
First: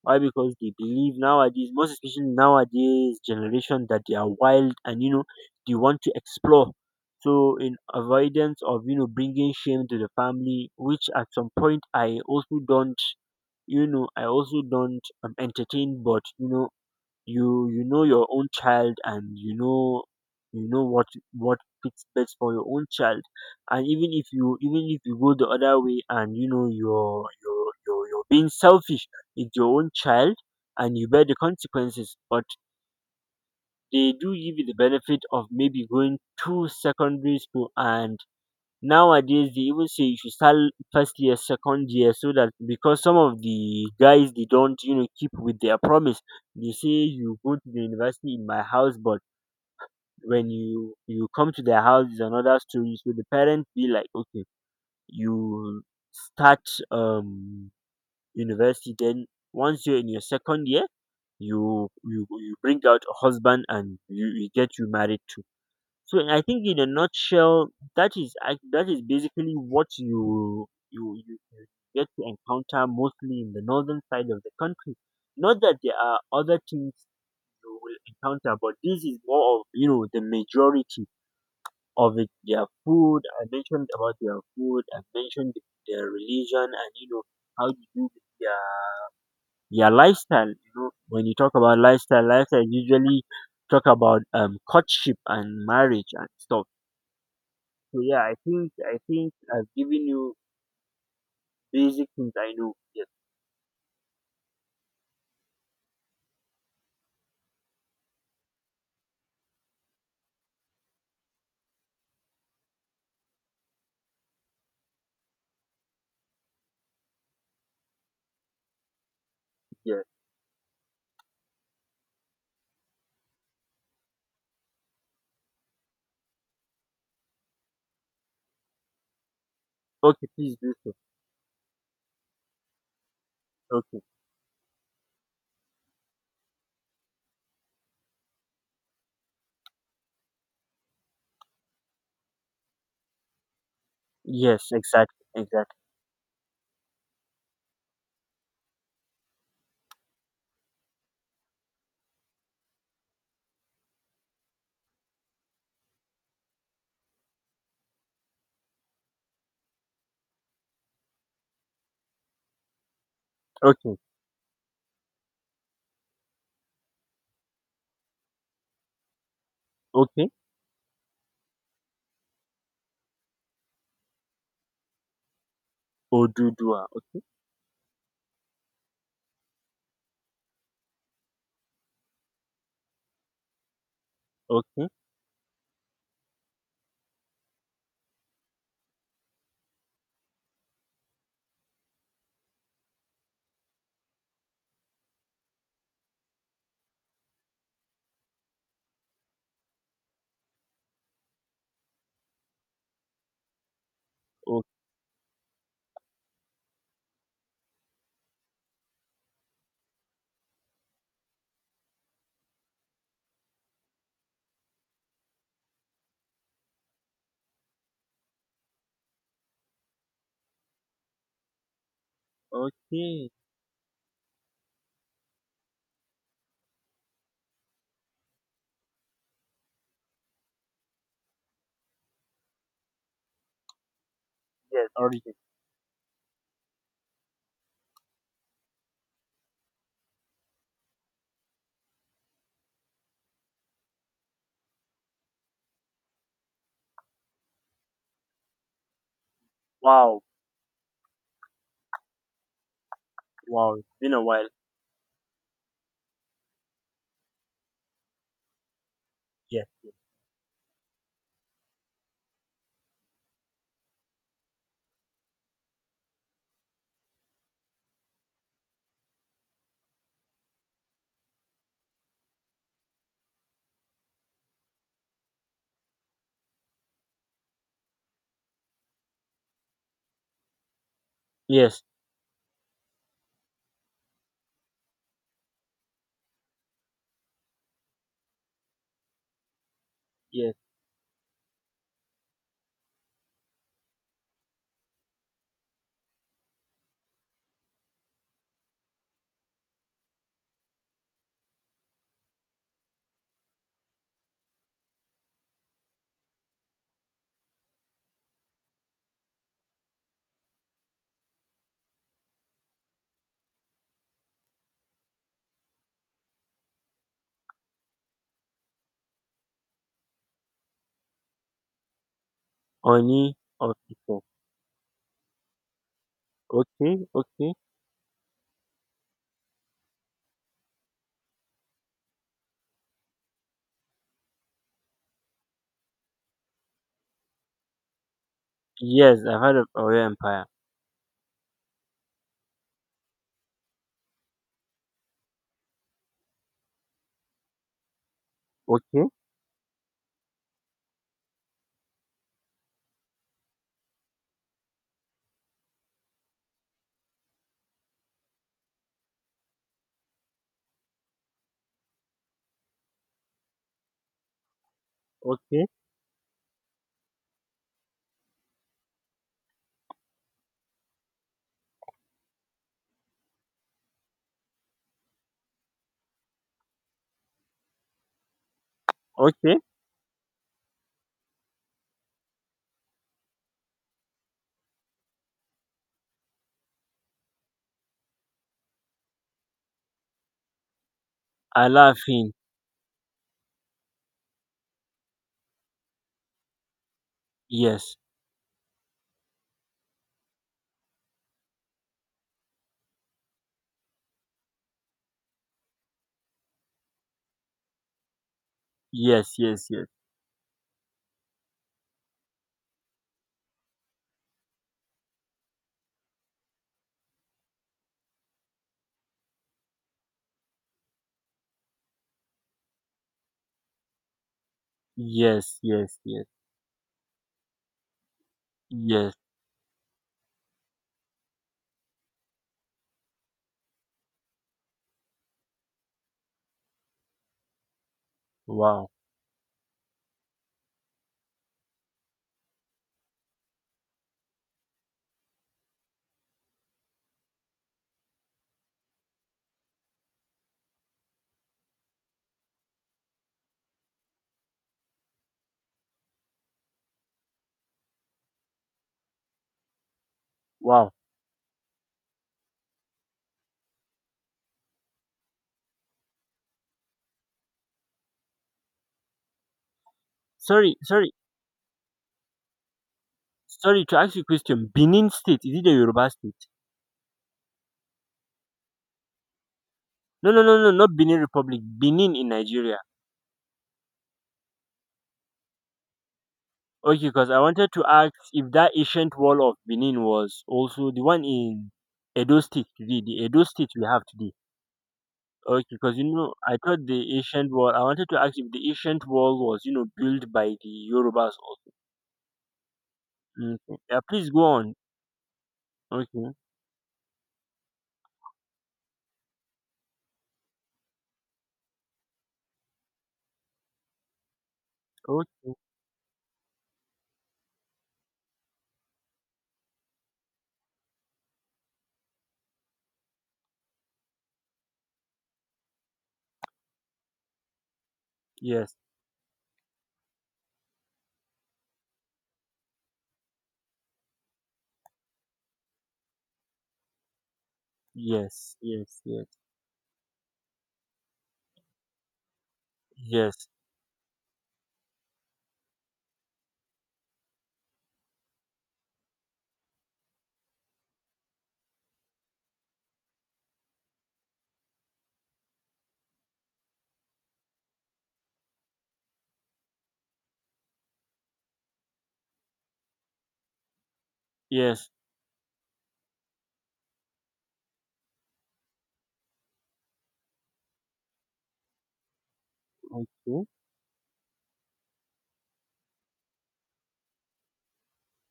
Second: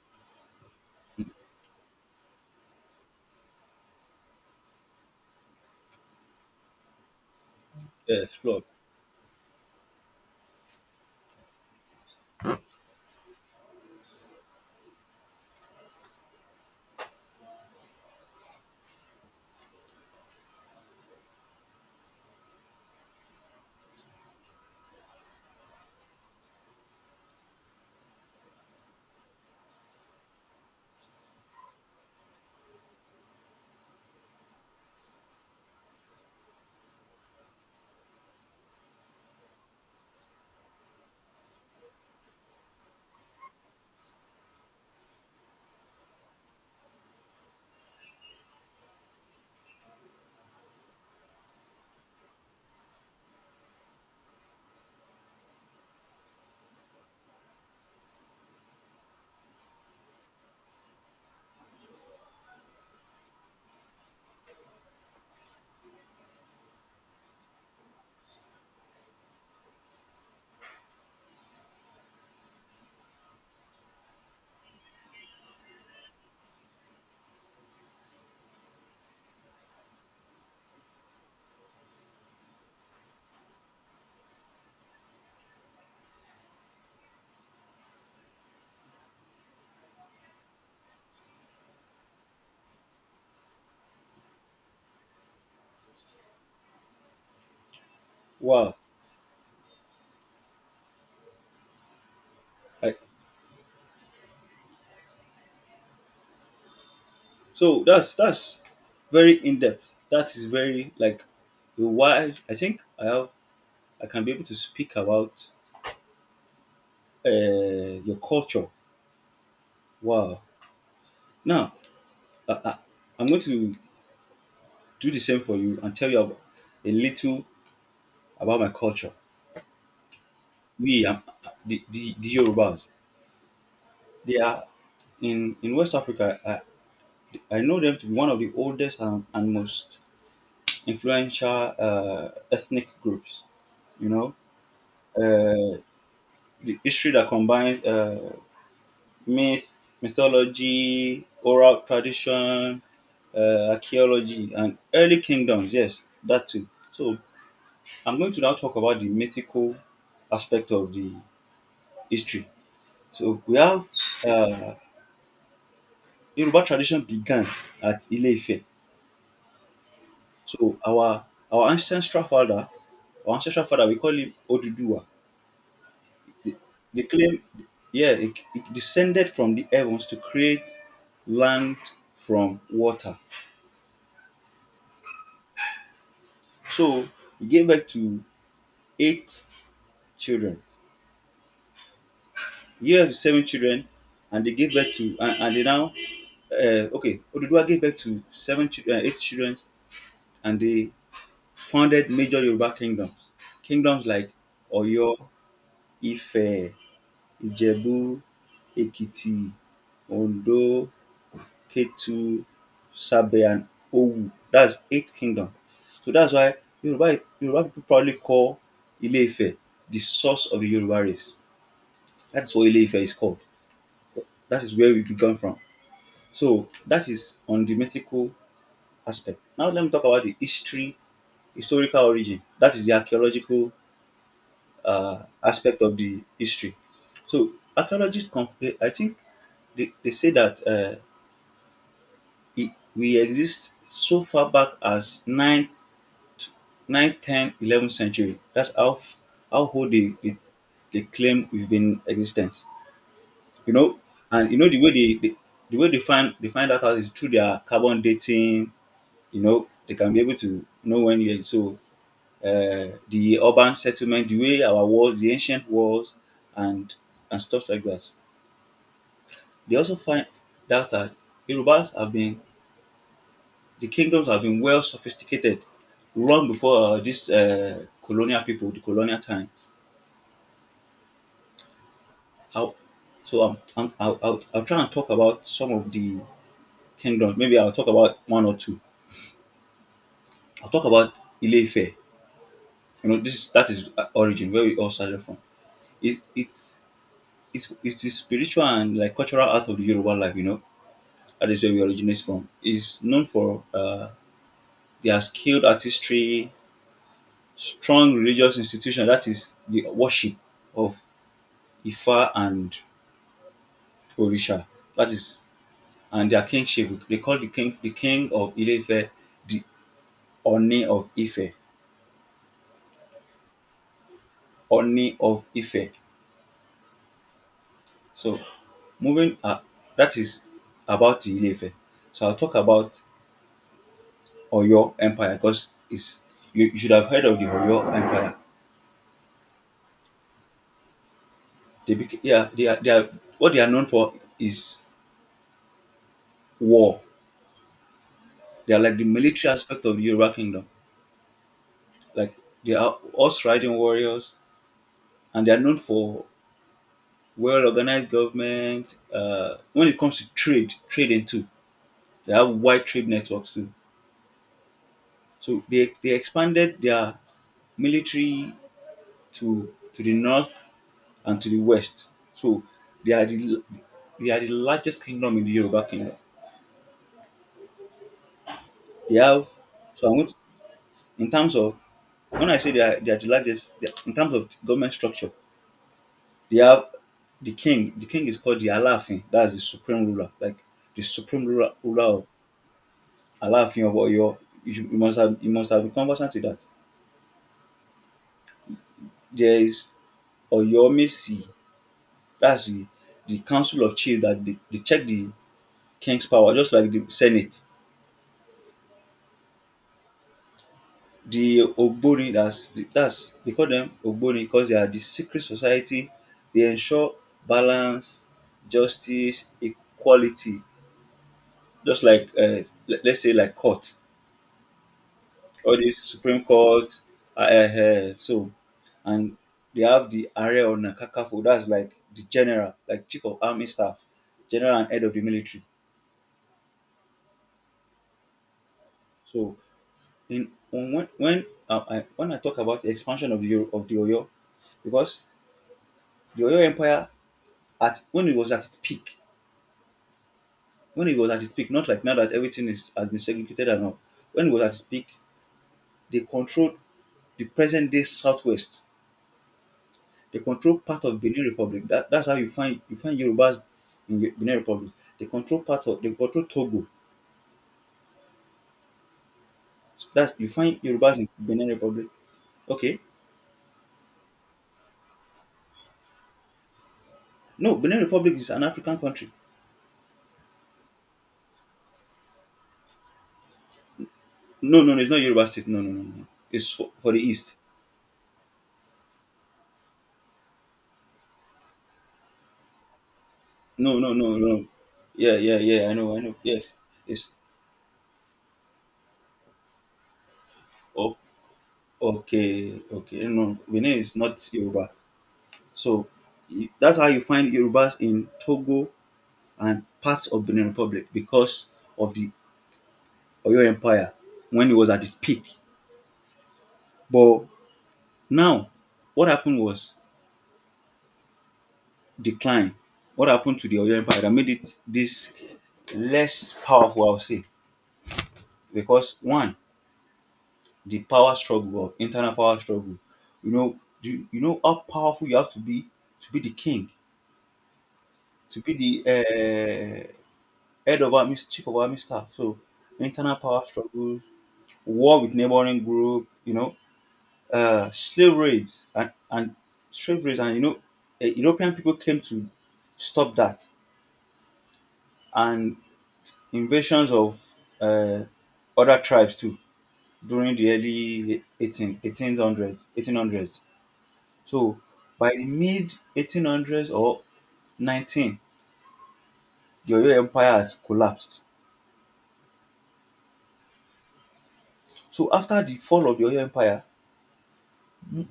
S2: Why? Because they believe nowadays, most especially nowadays generation, that they are wild and, you know, they want to explore. So in
S1: Yeah.
S2: avoidance
S1: Explore.
S2: of, you know, bringing shame to the family, which at some point I also don't, you know, I also don't entertain, but, you know, you know your own child, and you know, you know what fits best for your own child. And even if you go the other way, and you know, you're you're being selfish with your own child, and you bear the consequences. But they do give you the benefit of maybe going to secondary school, and nowadays they even say you should start first year, second year, so that, because some of the guys, they don't, you know, keep with their promise. They say, you go to the university in my house, but when you come to their house, is another story. So the parents be like, okay, you start um university, then once you're in your second year, you bring out a husband, and you get you married too. So I think, in a nutshell, that is that is basically what you get to encounter mostly in the northern side of the country. Not that there are other things you will encounter, but this is more of, you know, the majority of it. Their food, I mentioned about their food. I mentioned their religion, and you know how you do with their lifestyle. You know, when you talk about lifestyle, lifestyle usually talk about courtship and marriage and stuff. So yeah, I think
S1: Wow.
S2: I think I've given you basic things I know.
S1: Like,
S2: Yes,
S1: so. That's very in depth. That is very, like, wide. I think I have. I can be able to speak about uh, your culture.
S2: yes.
S1: Wow. Now, I, I, I'm going to do the same for you and tell you a little about my culture.
S2: Okay, please do so.
S1: We, the Yorubas,
S2: Okay.
S1: they are in West Africa. I know them to be one of the oldest and, most influential ethnic groups. You know,
S2: Yes, exactly, exactly.
S1: uh, the history that combines myth, mythology, oral tradition, archaeology, and early kingdoms. Yes, that too. So I'm going to now talk about the mythical aspect of the history. So we have
S2: Okay,
S1: uh, Yoruba tradition began at Ile-Ife.
S2: okay.
S1: So our ancestral father, our ancestral father, we call him Oduduwa. The,
S2: Odudua.
S1: the
S2: Okay,
S1: claim, yeah, it descended from the heavens to create land from water.
S2: okay,
S1: So he gave birth to eight children. He gave birth to seven children, and they gave birth to— and they now— okay, Oduduwa gave birth to eight children, and they founded major Yoruba kingdoms. Kingdoms like
S2: okay,
S1: Oyo, Ife, Ijebu, Ekiti, Ondo, Ketu, Sabe, and Owu. That's eight kingdoms. So that's why Yoruba people probably call Ile Ife the source of the Yoruba race. That's what Ile Ife is
S2: okay.
S1: called. That is where we began from. So that is on the mythical aspect. Now let me talk about the history, historical origin. That is the archaeological
S2: Yes, origin.
S1: aspect of the history. So archaeologists, I think they say that we exist so far back as 9, 9 ten, 11th century. That's how, how old
S2: Wow,
S1: they claim we've been in existence. You
S2: wow. It's
S1: know,
S2: been a while.
S1: and you know the way they find that out is through their carbon dating. You know,
S2: Yes, yes,
S1: they can be able to know when you so the urban settlement, the way our walls, the ancient walls, and and stuff like that. They also find that Yorubas have been the kingdoms have been well sophisticated long before this colonial people, the colonial time.
S2: yes,
S1: How so I'll try and talk about some of the kingdoms. Maybe I'll talk about one or two.
S2: yes.
S1: I'll talk about Ile-Ife. You know, this that is origin where we all started from. It it's it's it's the spiritual and like cultural art of the Yoruba life. You know, that is where we originate from. It's known for their skilled artistry, strong religious institution. That is the worship of Ifa and Orisha. That is, and their kingship. They call the king of Ile-Ife the Oni of Ife.
S2: Oni of people.
S1: Oni of Ife.
S2: Okay, okay.
S1: So moving, that is about the Ile-Ife. So I'll talk about Oyo Empire because it's you should have heard of the Oyo Empire.
S2: Yes, I've heard of Oyo Empire.
S1: They became, yeah, they are what they are known for is war. They are like the
S2: Okay,
S1: military aspect of the Yoruba kingdom. Like they are horse riding warriors, and they are known for well organized government. When it comes to trade, trading too, they have wide trade networks too. So
S2: okay,
S1: they expanded their military to the north and to the west. So they are the they are the largest kingdom in the Yoruba kingdom. They have,
S2: okay.
S1: so I'm going to, in terms of, when I say they are the largest, they are— in terms of government structure, they have the king. The king is called the Alaafin. That's the supreme ruler, like the supreme ruler, ruler of—
S2: Alafin.
S1: Alaafin of Oyo. You, should, you must have— you must have been conversant with that.
S2: Yes,
S1: There is Oyomesi. That's the council of chiefs that they check the king's power, just like the senate.
S2: yes, yes, yes,
S1: The Ogboni, that's they call them Ogboni because they are the secret society. They ensure balance, justice, equality. Just like let, let's say like court,
S2: yes,
S1: all
S2: yes,
S1: these
S2: yes,
S1: Supreme Court, so
S2: yes.
S1: and they have the Area on Kakafo. That's like the general, like chief of army staff, general and head of the military.
S2: Wow.
S1: So in on when when I talk about the expansion of the Oyo, because the Oyo Empire at when it was at its peak, when it was at its peak, not like now that everything is has been segregated and all. When it was at its peak, they controlled the present day southwest. They control
S2: Wow!
S1: part of Benin Republic. That's how you find Yorubas in Benin Republic. They control part of, they control Togo. So that's, you
S2: Sorry,
S1: find
S2: sorry,
S1: Yorubas in Benin Republic. Okay,
S2: sorry to ask you a question. Benin State, is it a Yoruba state?
S1: no, Benin Republic is an African country.
S2: No, no, no, no, not Benin Republic. Benin in Nigeria.
S1: No, no, no, it's not Yoruba state. No, no, no, no. It's
S2: Okay,
S1: for the
S2: because I
S1: east.
S2: wanted to ask if that ancient wall of Benin was also the one in Edo State today, the Edo State we
S1: No,
S2: have
S1: no,
S2: today.
S1: no, no. Yeah, yeah,
S2: Okay,
S1: yeah. I
S2: because, you
S1: know, I know.
S2: know, I
S1: Yes,
S2: thought the
S1: it's
S2: ancient wall. I wanted to ask if the ancient wall was, you know, built by the
S1: oh,
S2: Yorubas also.
S1: okay, okay. No,
S2: Okay.
S1: Benin
S2: Yeah,
S1: is
S2: please
S1: not
S2: go on.
S1: Yoruba. So
S2: Okay.
S1: that's how you find Yorubas in Togo and parts of Benin Republic because of the Oyo Empire when it was at its peak.
S2: Okay.
S1: But now, what happened was decline. What happened to the Oyo Empire that made it this less powerful, I'll say,
S2: Yes.
S1: because one, the power struggle of internal power struggle. You know, you know how powerful you have to be the king,
S2: Yes.
S1: to
S2: Yes.
S1: be the
S2: Yes.
S1: head of army, chief of army staff. So internal
S2: Yes.
S1: power struggles, war with neighboring group, you know, uh, slave raids and, and slave raids, and you know, European people came to stop that, and invasions of uh, other tribes too during the early 1818 1800s, 1800s. So
S2: Yes.
S1: by the mid 1800s or 19, the Oyo Empire has collapsed.
S2: Okay.
S1: So after the fall of the Oyo Empire,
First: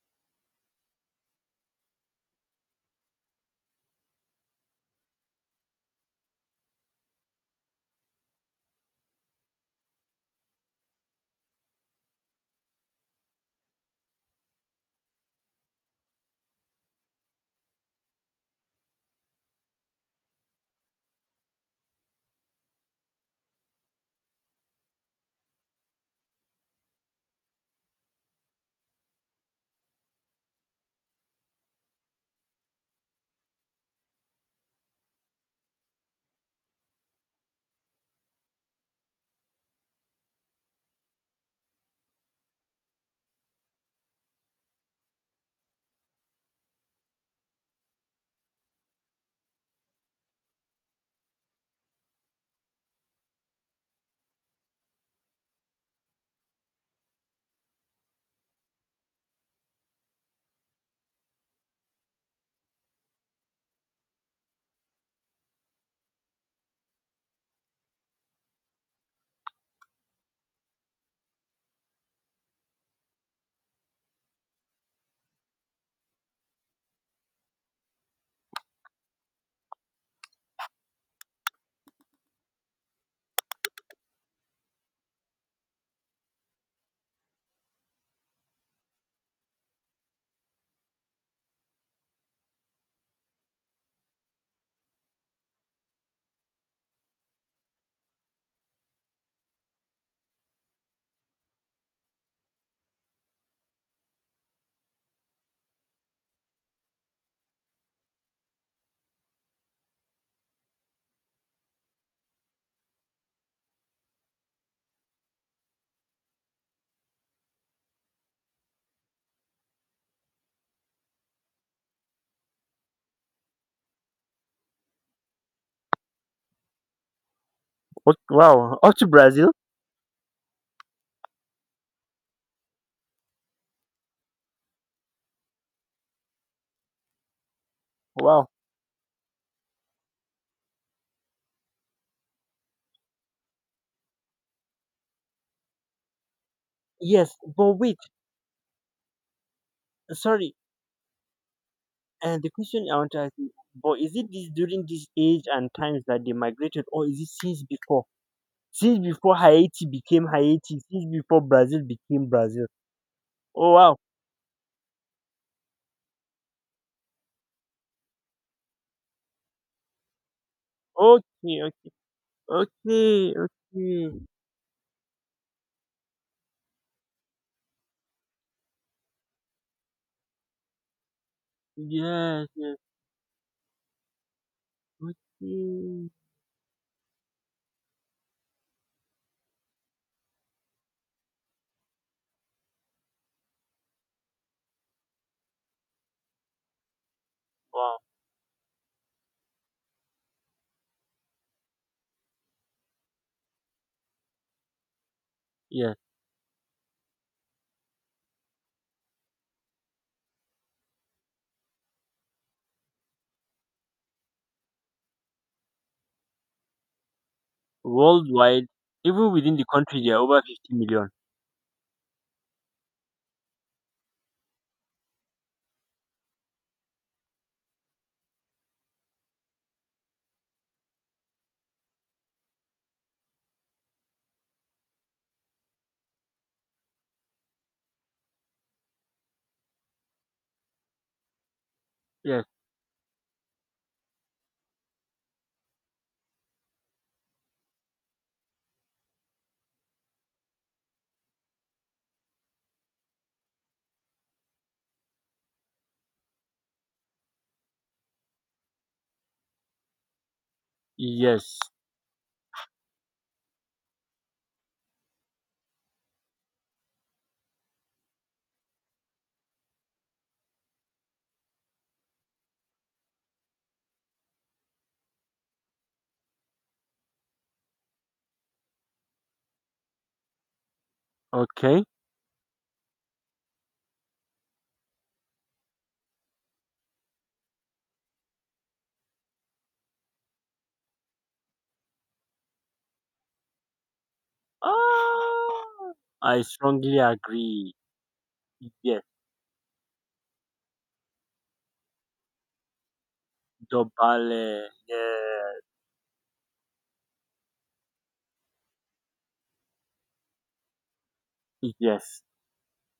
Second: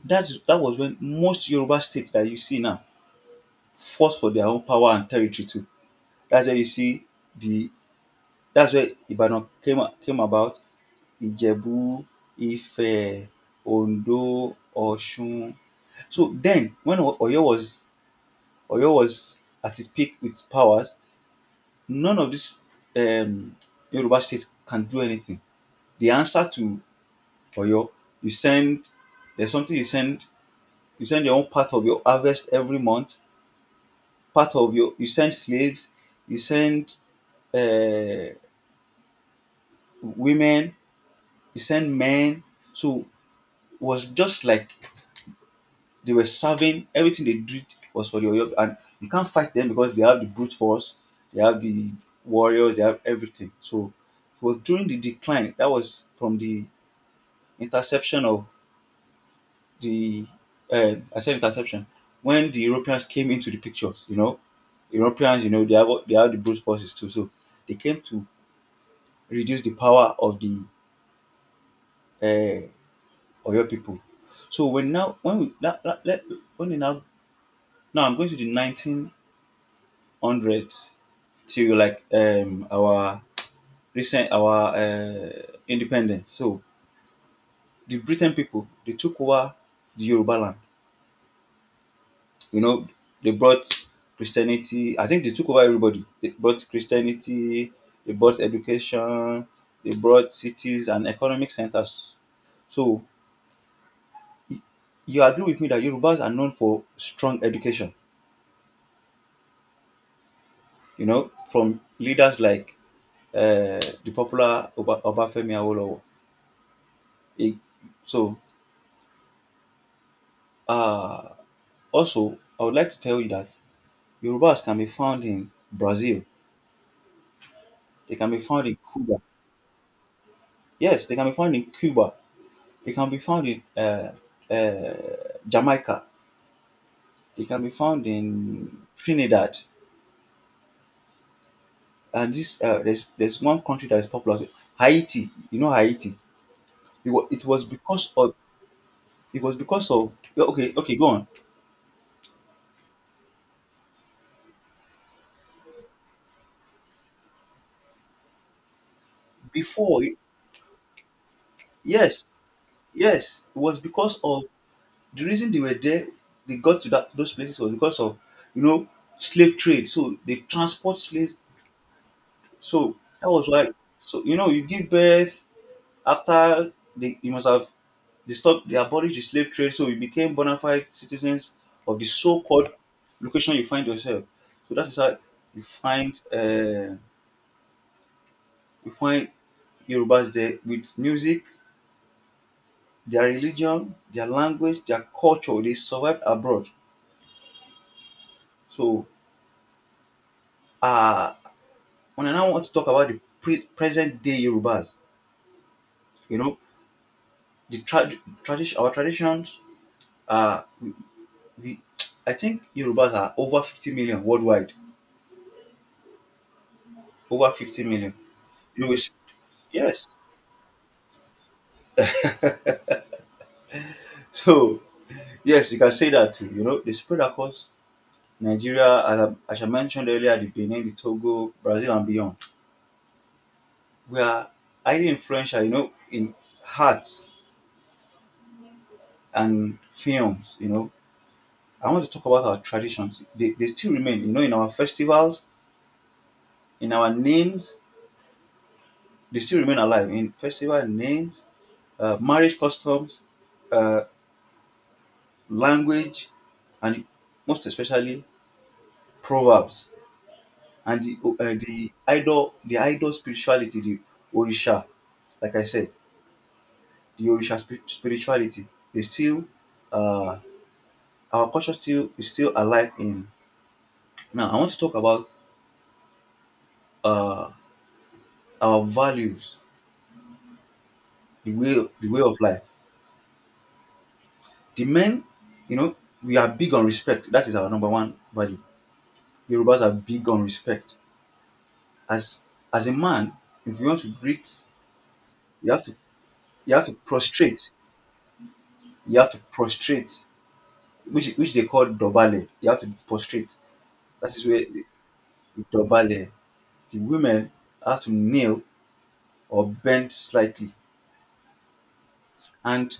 S1: That was when most Yoruba states that you see now fought for their own power and territory too. That's where you see the that's where Ibadan came about. Ijebu, Ife, Ondo, Osun. So then when Oyo was at its peak with powers, none of these um, Yoruba states can do anything. The answer to Oyo, you send there's something you send, your own part of your harvest every month, part of your you send slaves, you send uh, women, you send men. So it was just like they were serving. Everything they did was for the Oyo, and you can't fight them because they have the brute force, they have the warriors, they have everything. So it was during the decline, that was from the interception of the— I said interception, when the Europeans came into the pictures. You know, Europeans, you know, they have, the brute forces too, so they came to reduce the power of the uh, Oyo people. So when now, when we that, that, let, when we now, now I'm going to the 1900s, till like, our recent, our, independence. So the Britain people, they took over the Yoruba land. You know, they brought Christianity. I think they took over everybody. They brought Christianity. They brought education. They brought cities and economic centers. So you agree with me that Yorubas are known for strong education, you know, from leaders like the popular Oba, Obafemi Awolowo. It- So, uh, also, I would like to tell you that Yorubas can be found in Brazil. They can be found in
S2: Wow, up to
S1: Cuba.
S2: Brazil.
S1: Yes, they can be found in Cuba. They can be found in uh, Jamaica. They can be found
S2: Wow.
S1: in Trinidad. And this there's one country that is popular, Haiti. You know Haiti. It was,
S2: Yes,
S1: it was
S2: but wait,
S1: because of It was because of, yeah,
S2: sorry.
S1: okay, okay, go on.
S2: And the question I want to ask you, but is it this, during this age and times, that they migrated, or is it since before? Since before Haiti
S1: Before,
S2: became Haiti, since before Brazil
S1: yes,
S2: became Brazil.
S1: yes, it
S2: Oh
S1: was
S2: wow.
S1: because of the reason they were there. They got to that those places was because of, you know, slave trade. So they transport slaves.
S2: Okay, okay,
S1: So that
S2: okay,
S1: was why.
S2: okay.
S1: So you know you give birth after they you must have they stopped they abolished the slave trade. So you became bona fide citizens of the
S2: Yes,
S1: so-called
S2: yes,
S1: location you find yourself. So that is how you
S2: okay.
S1: find uh, you find Yorubas there with music, their religion, their language, their culture. They survived abroad.
S2: Wow.
S1: So, uh, when I now want to talk about the present day Yorubas,
S2: Yes.
S1: you know, the tradition, our traditions, uh, we, we, I think Yorubas are over 50 million worldwide. Over 50 million.
S2: Worldwide,
S1: You know, it's-
S2: even within the country,
S1: yes.
S2: there are over 50 million.
S1: So, yes, you can say that too. You know, they spread across Nigeria, as I mentioned earlier, the Benin, the Togo, Brazil, and beyond. We are highly influential, you know, in hearts and films. You know, I want to talk about
S2: Yes,
S1: our traditions. They still remain, you know, in our festivals, in our names, they still remain alive in festival names, marriage customs, uh, language, and most especially proverbs and the uh,
S2: yes.
S1: the idol the idol spirituality, the orisha. Like I said, the orisha spirituality. They still uh, our culture still is still alive in. Now I want to talk about uh, our values, the
S2: Okay.
S1: way of life. The men, you know, we are big on respect. That is our number one value. Yorubas are big on respect. As as a man, if you want to greet, you have
S2: Ah,
S1: to
S2: I
S1: you have to
S2: strongly
S1: prostrate.
S2: agree. Yes,
S1: You have to prostrate, which they call dobale. You have to prostrate. That is where
S2: Dobale.
S1: the,
S2: Yeah,
S1: the dobale. The women have to kneel or bend slightly.
S2: yes,
S1: And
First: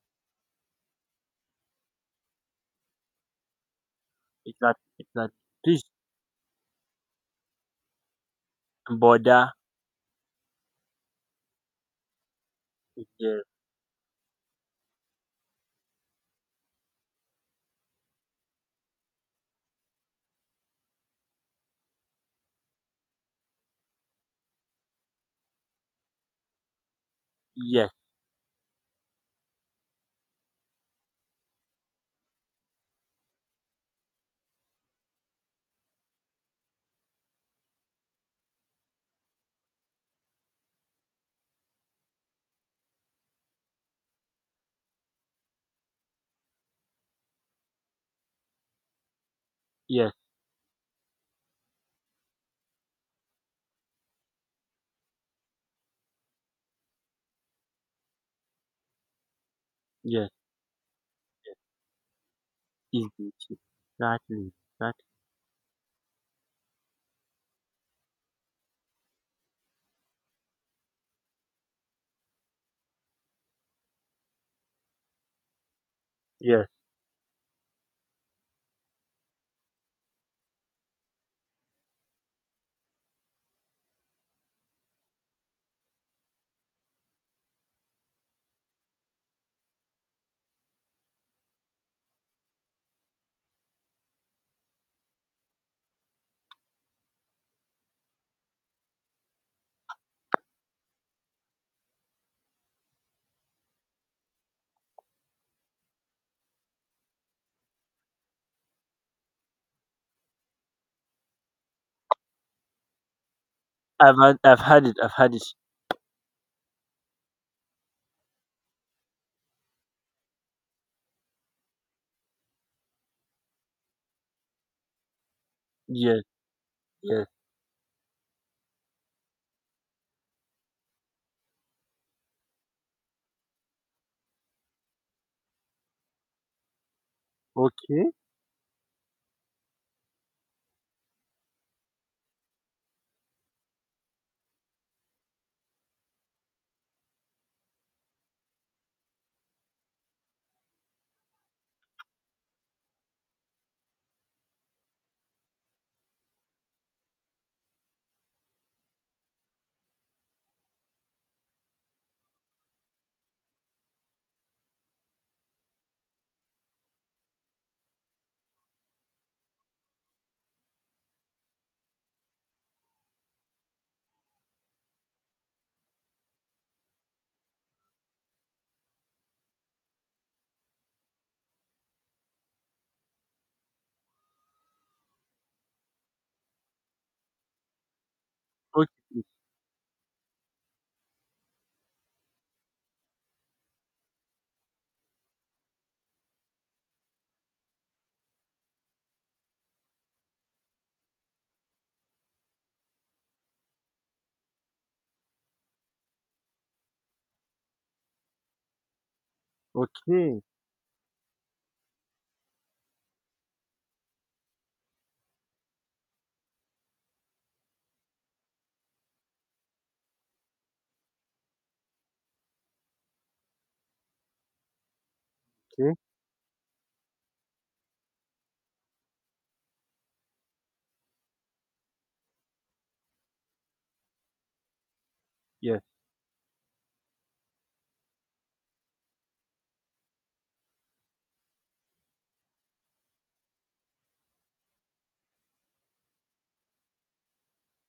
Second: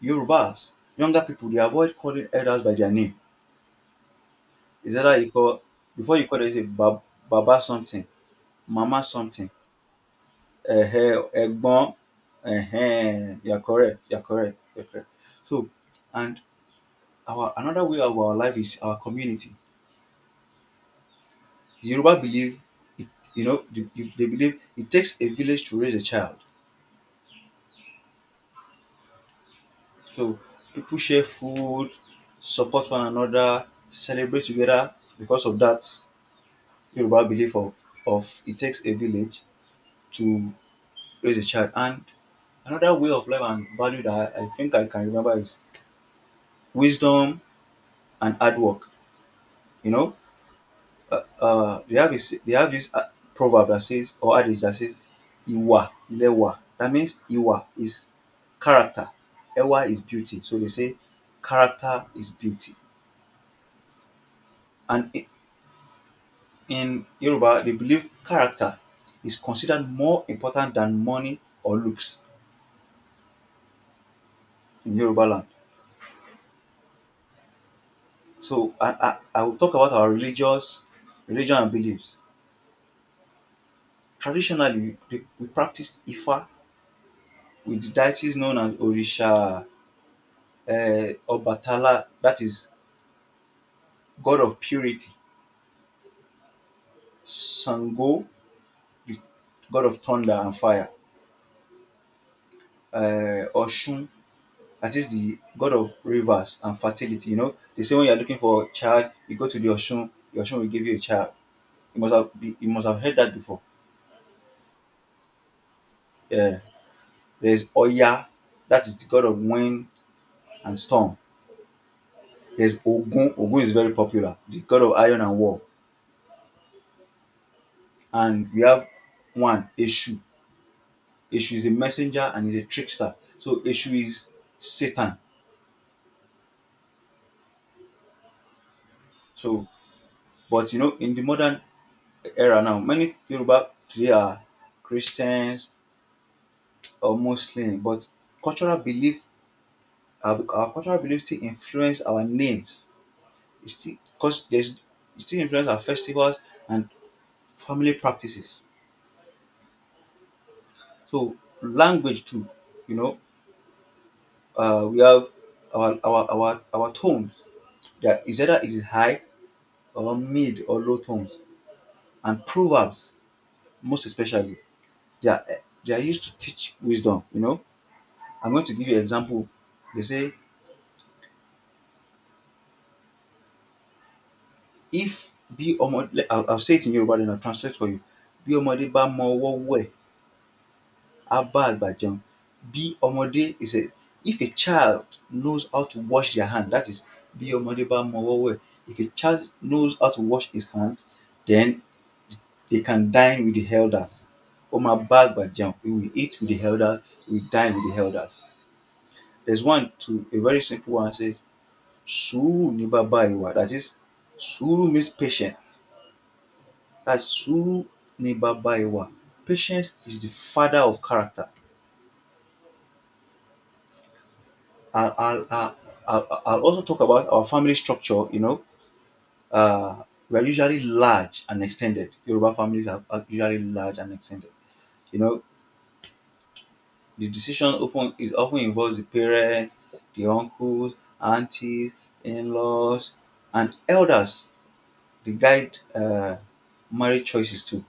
S1: Yorubas, younger people, they avoid calling elders by their name.
S2: exactly,
S1: Is that how you
S2: exactly.
S1: call
S2: Please,
S1: before you call them, you say "Bab- baba something, Mama something,
S2: border.
S1: um Egbon,"
S2: Yes,
S1: you are correct, you are correct, you are correct. So and our another way of our life is our community. The Yoruba believe it you know they believe it takes a village to raise a child.
S2: yes,
S1: So people share food, support one another, celebrate together because of that Yoruba belief of it takes a village to raise a child. And another way of life and value that I think I can remember is wisdom and hard work. You
S2: yes,
S1: know, they have this. They have this proverb that says or adage that says, "Iwa lewa." That means Iwa is character, Ewa is
S2: yes,
S1: beauty. So they say
S2: yes.
S1: character is beauty,
S2: It's beauty. Exactly, exactly.
S1: and in Yoruba they believe character is considered more important than money or looks in Yoruba land.
S2: Yes,
S1: So I will talk about our religious religion and beliefs. Traditionally, we practice Ifa with deities known as Orisha: Obatala, that is god of purity; Sango, the god of thunder and fire; uh, Oshun, that is the god of rivers and fertility. You know, they say when you're looking for a child, you go to the Oshun will give you a child. You must have, you must have heard that before.
S2: I've had it, I've had it.
S1: Yeah. There's Oya, that is the god of wind and storm. There's Ogun. Ogun is very popular, the god of iron and war.
S2: Yes, yes.
S1: And we have one, Eshu. Ishu is a messenger and is a trickster. So Ishu is Satan.
S2: Okay,
S1: So, but you know, in the modern era now, many Yoruba today are Christians or Muslim, but cultural belief, our cultural beliefs still influence our names. It still, cause there's it still influence our festivals and family practices. So language too, you know, we have our tones that is either is high or mid or low tones, and proverbs most especially, they are they are used to teach wisdom. You know, I'm going to give you an example. They say if I'll say it in Yoruba then I'll translate for you. Bí ọmọdé
S2: okay,
S1: bá mọ ọwọ́ wẹ̀, á bá àgbà jẹun. Bí ọmọdé is a, if a child knows how to wash their hand, that is bí ọmọdé bá mọ ọwọ́ wẹ̀, if a child knows how to wash his hand, then they can dine with the elders. Ó máa bá àgbà jẹun, he will eat with the elders, he will dine with the elders. There's one to a
S2: okay,
S1: very simple one says, Suru ni baba iwa. That is, Suru means patience. That's Suru ni baba iwa. Patience is the father of character. I'll, I'll, I'll,
S2: okay.
S1: I'll also talk about our family structure. You know, uh, we are usually large and extended. Yoruba families are usually large and extended. You know,
S2: Yes,
S1: the decision often it often involves the parents, the uncles, aunties, in-laws, and elders. They guide marriage choices too.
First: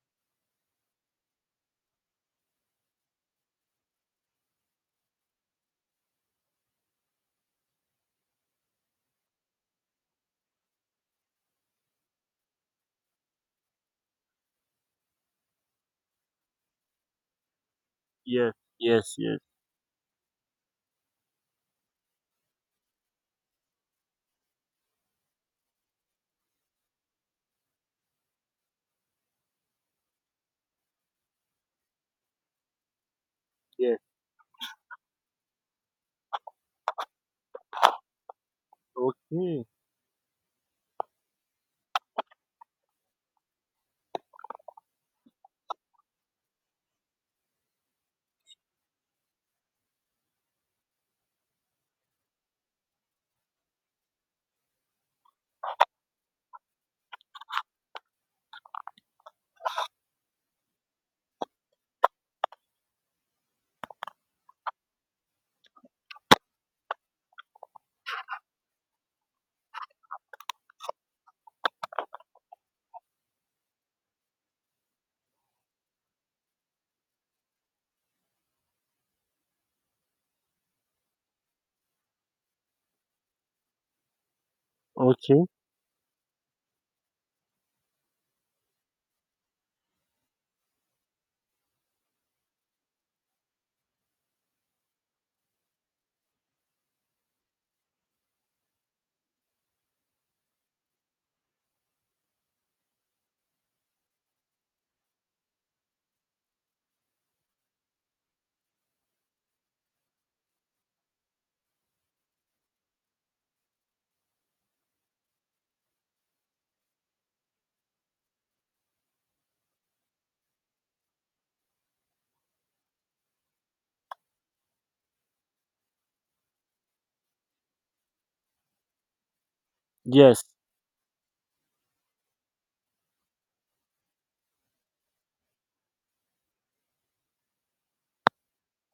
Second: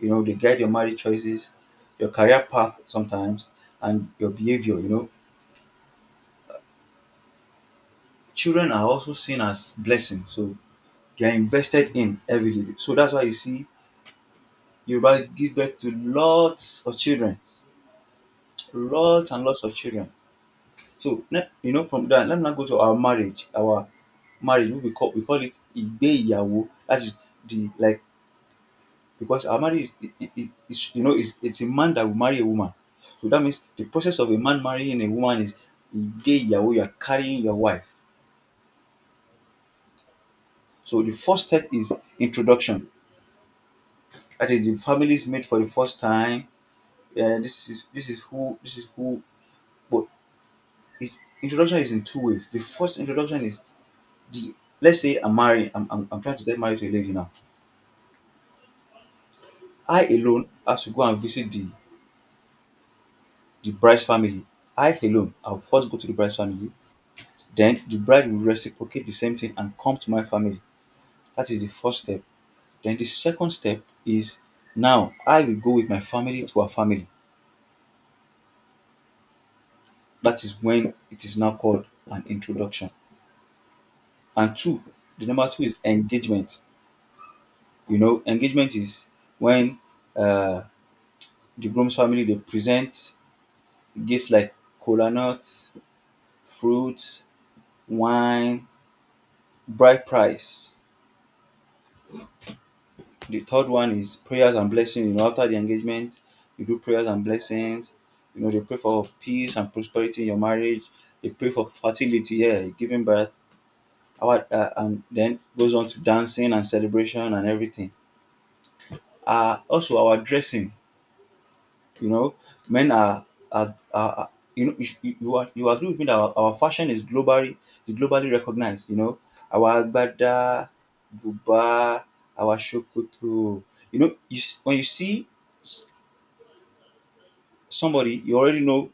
S1: You know, they guide your marriage choices, your career path sometimes, and your behavior. You know, children are also seen as blessings, so they are invested in heavily. So that's why you see Yoruba give birth to lots of children,
S2: yes, yes,
S1: lots
S2: yes,
S1: and lots of children. So you know, from that, let me now go to our marriage. Our marriage, we call it igbeyawo. That is the like because our marriage you know is it's a man that will marry a woman, so that means the
S2: yes.
S1: process of a man marrying a woman is gay yahoo, you are carrying your wife.
S2: Okay,
S1: So the first step is introduction, that is the families meet for the first time, yeah, this is who this is who. But it's introduction is in two ways. The first introduction is the, let's say I'm marrying, I'm, trying to get married to a lady now. I alone have to go and visit the bride's family. I alone, I'll first go to the bride's family. Then the bride will reciprocate the same thing and come to my family. That is the first step. Then the second step is now I will go with my family to her family. That is when it is now called an introduction. And two, the
S2: okay.
S1: number two is engagement. You know, engagement is when uh, the groom's family they present gifts like cola nuts, fruits, wine, bride price. The third one is prayers and blessings. You know, after the engagement, you do prayers and blessings. You know, they pray for peace and prosperity in your marriage. They pray for fertility, yeah, giving birth. Our, and then goes on to dancing and celebration and everything. Also, our dressing. You know, men are, are, are- you know you you are, you agree with me that our fashion is globally recognized. You know, our
S2: Yes,
S1: agbada, buba, our shokoto. You know, when you see s- somebody, you already know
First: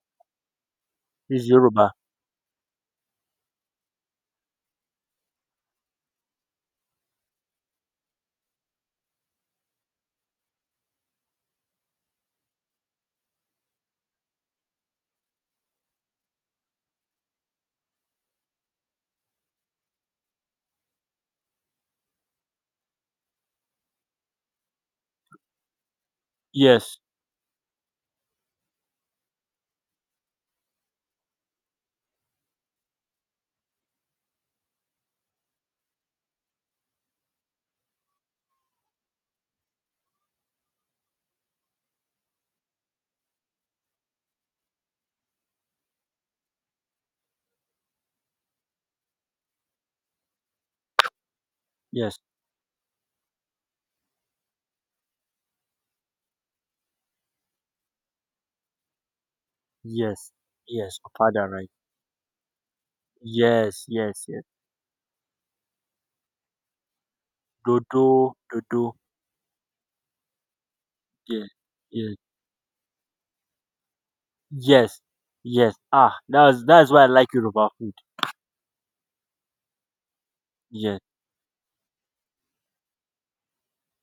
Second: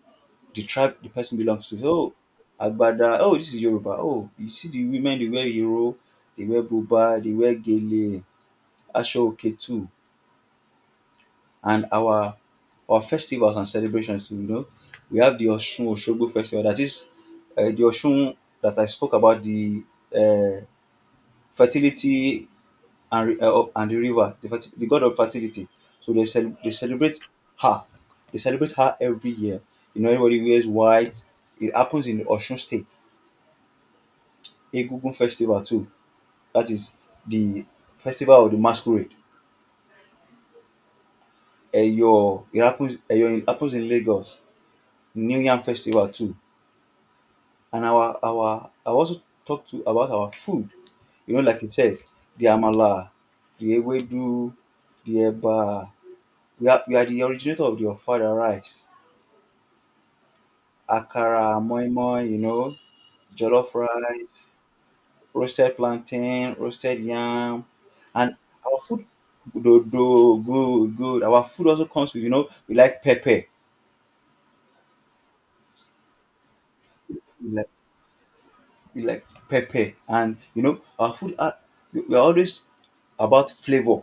S1: the tribe the person
S2: it's
S1: belongs to. So,
S2: Yoruba.
S1: oh, agbada. Oh, this is Yoruba. Oh, you see the women they wear Euro, they wear buba, they wear gele, asho oke, and our festivals and celebrations too. You know, we have the Oshun Oshogbo festival. That is the Oshun that I spoke about, the uh, fertility and and the river, the god of fertility. So they they
S2: Yes,
S1: celebrate her. They celebrate her every year. You know, everybody wears white. It happens in Oshun State. Egungun festival too. That is the festival of the masquerade. Eyo, it happens. Eyo, it happens in Lagos. New Yam festival too. And our I also talk to about our food. You know, like you said,
S2: yes,
S1: the amala, the ewedu, the eba. We are the originator of the ofada rice,
S2: yes, yes.
S1: akara,
S2: Father, right.
S1: moi moi. You know, jollof
S2: Yes, yes, yes.
S1: rice, roasted plantain, roasted yam,
S2: Dodo,
S1: and our
S2: dodo.
S1: food. Dodo, good, good. Our
S2: Yes,
S1: food also comes
S2: yes,
S1: with, you know, we like pepper,
S2: yes, yes. Ah, that's why I like
S1: we like
S2: Yoruba food.
S1: we like pepper, and you know
S2: Yes,
S1: our food. Are, we are always about flavor.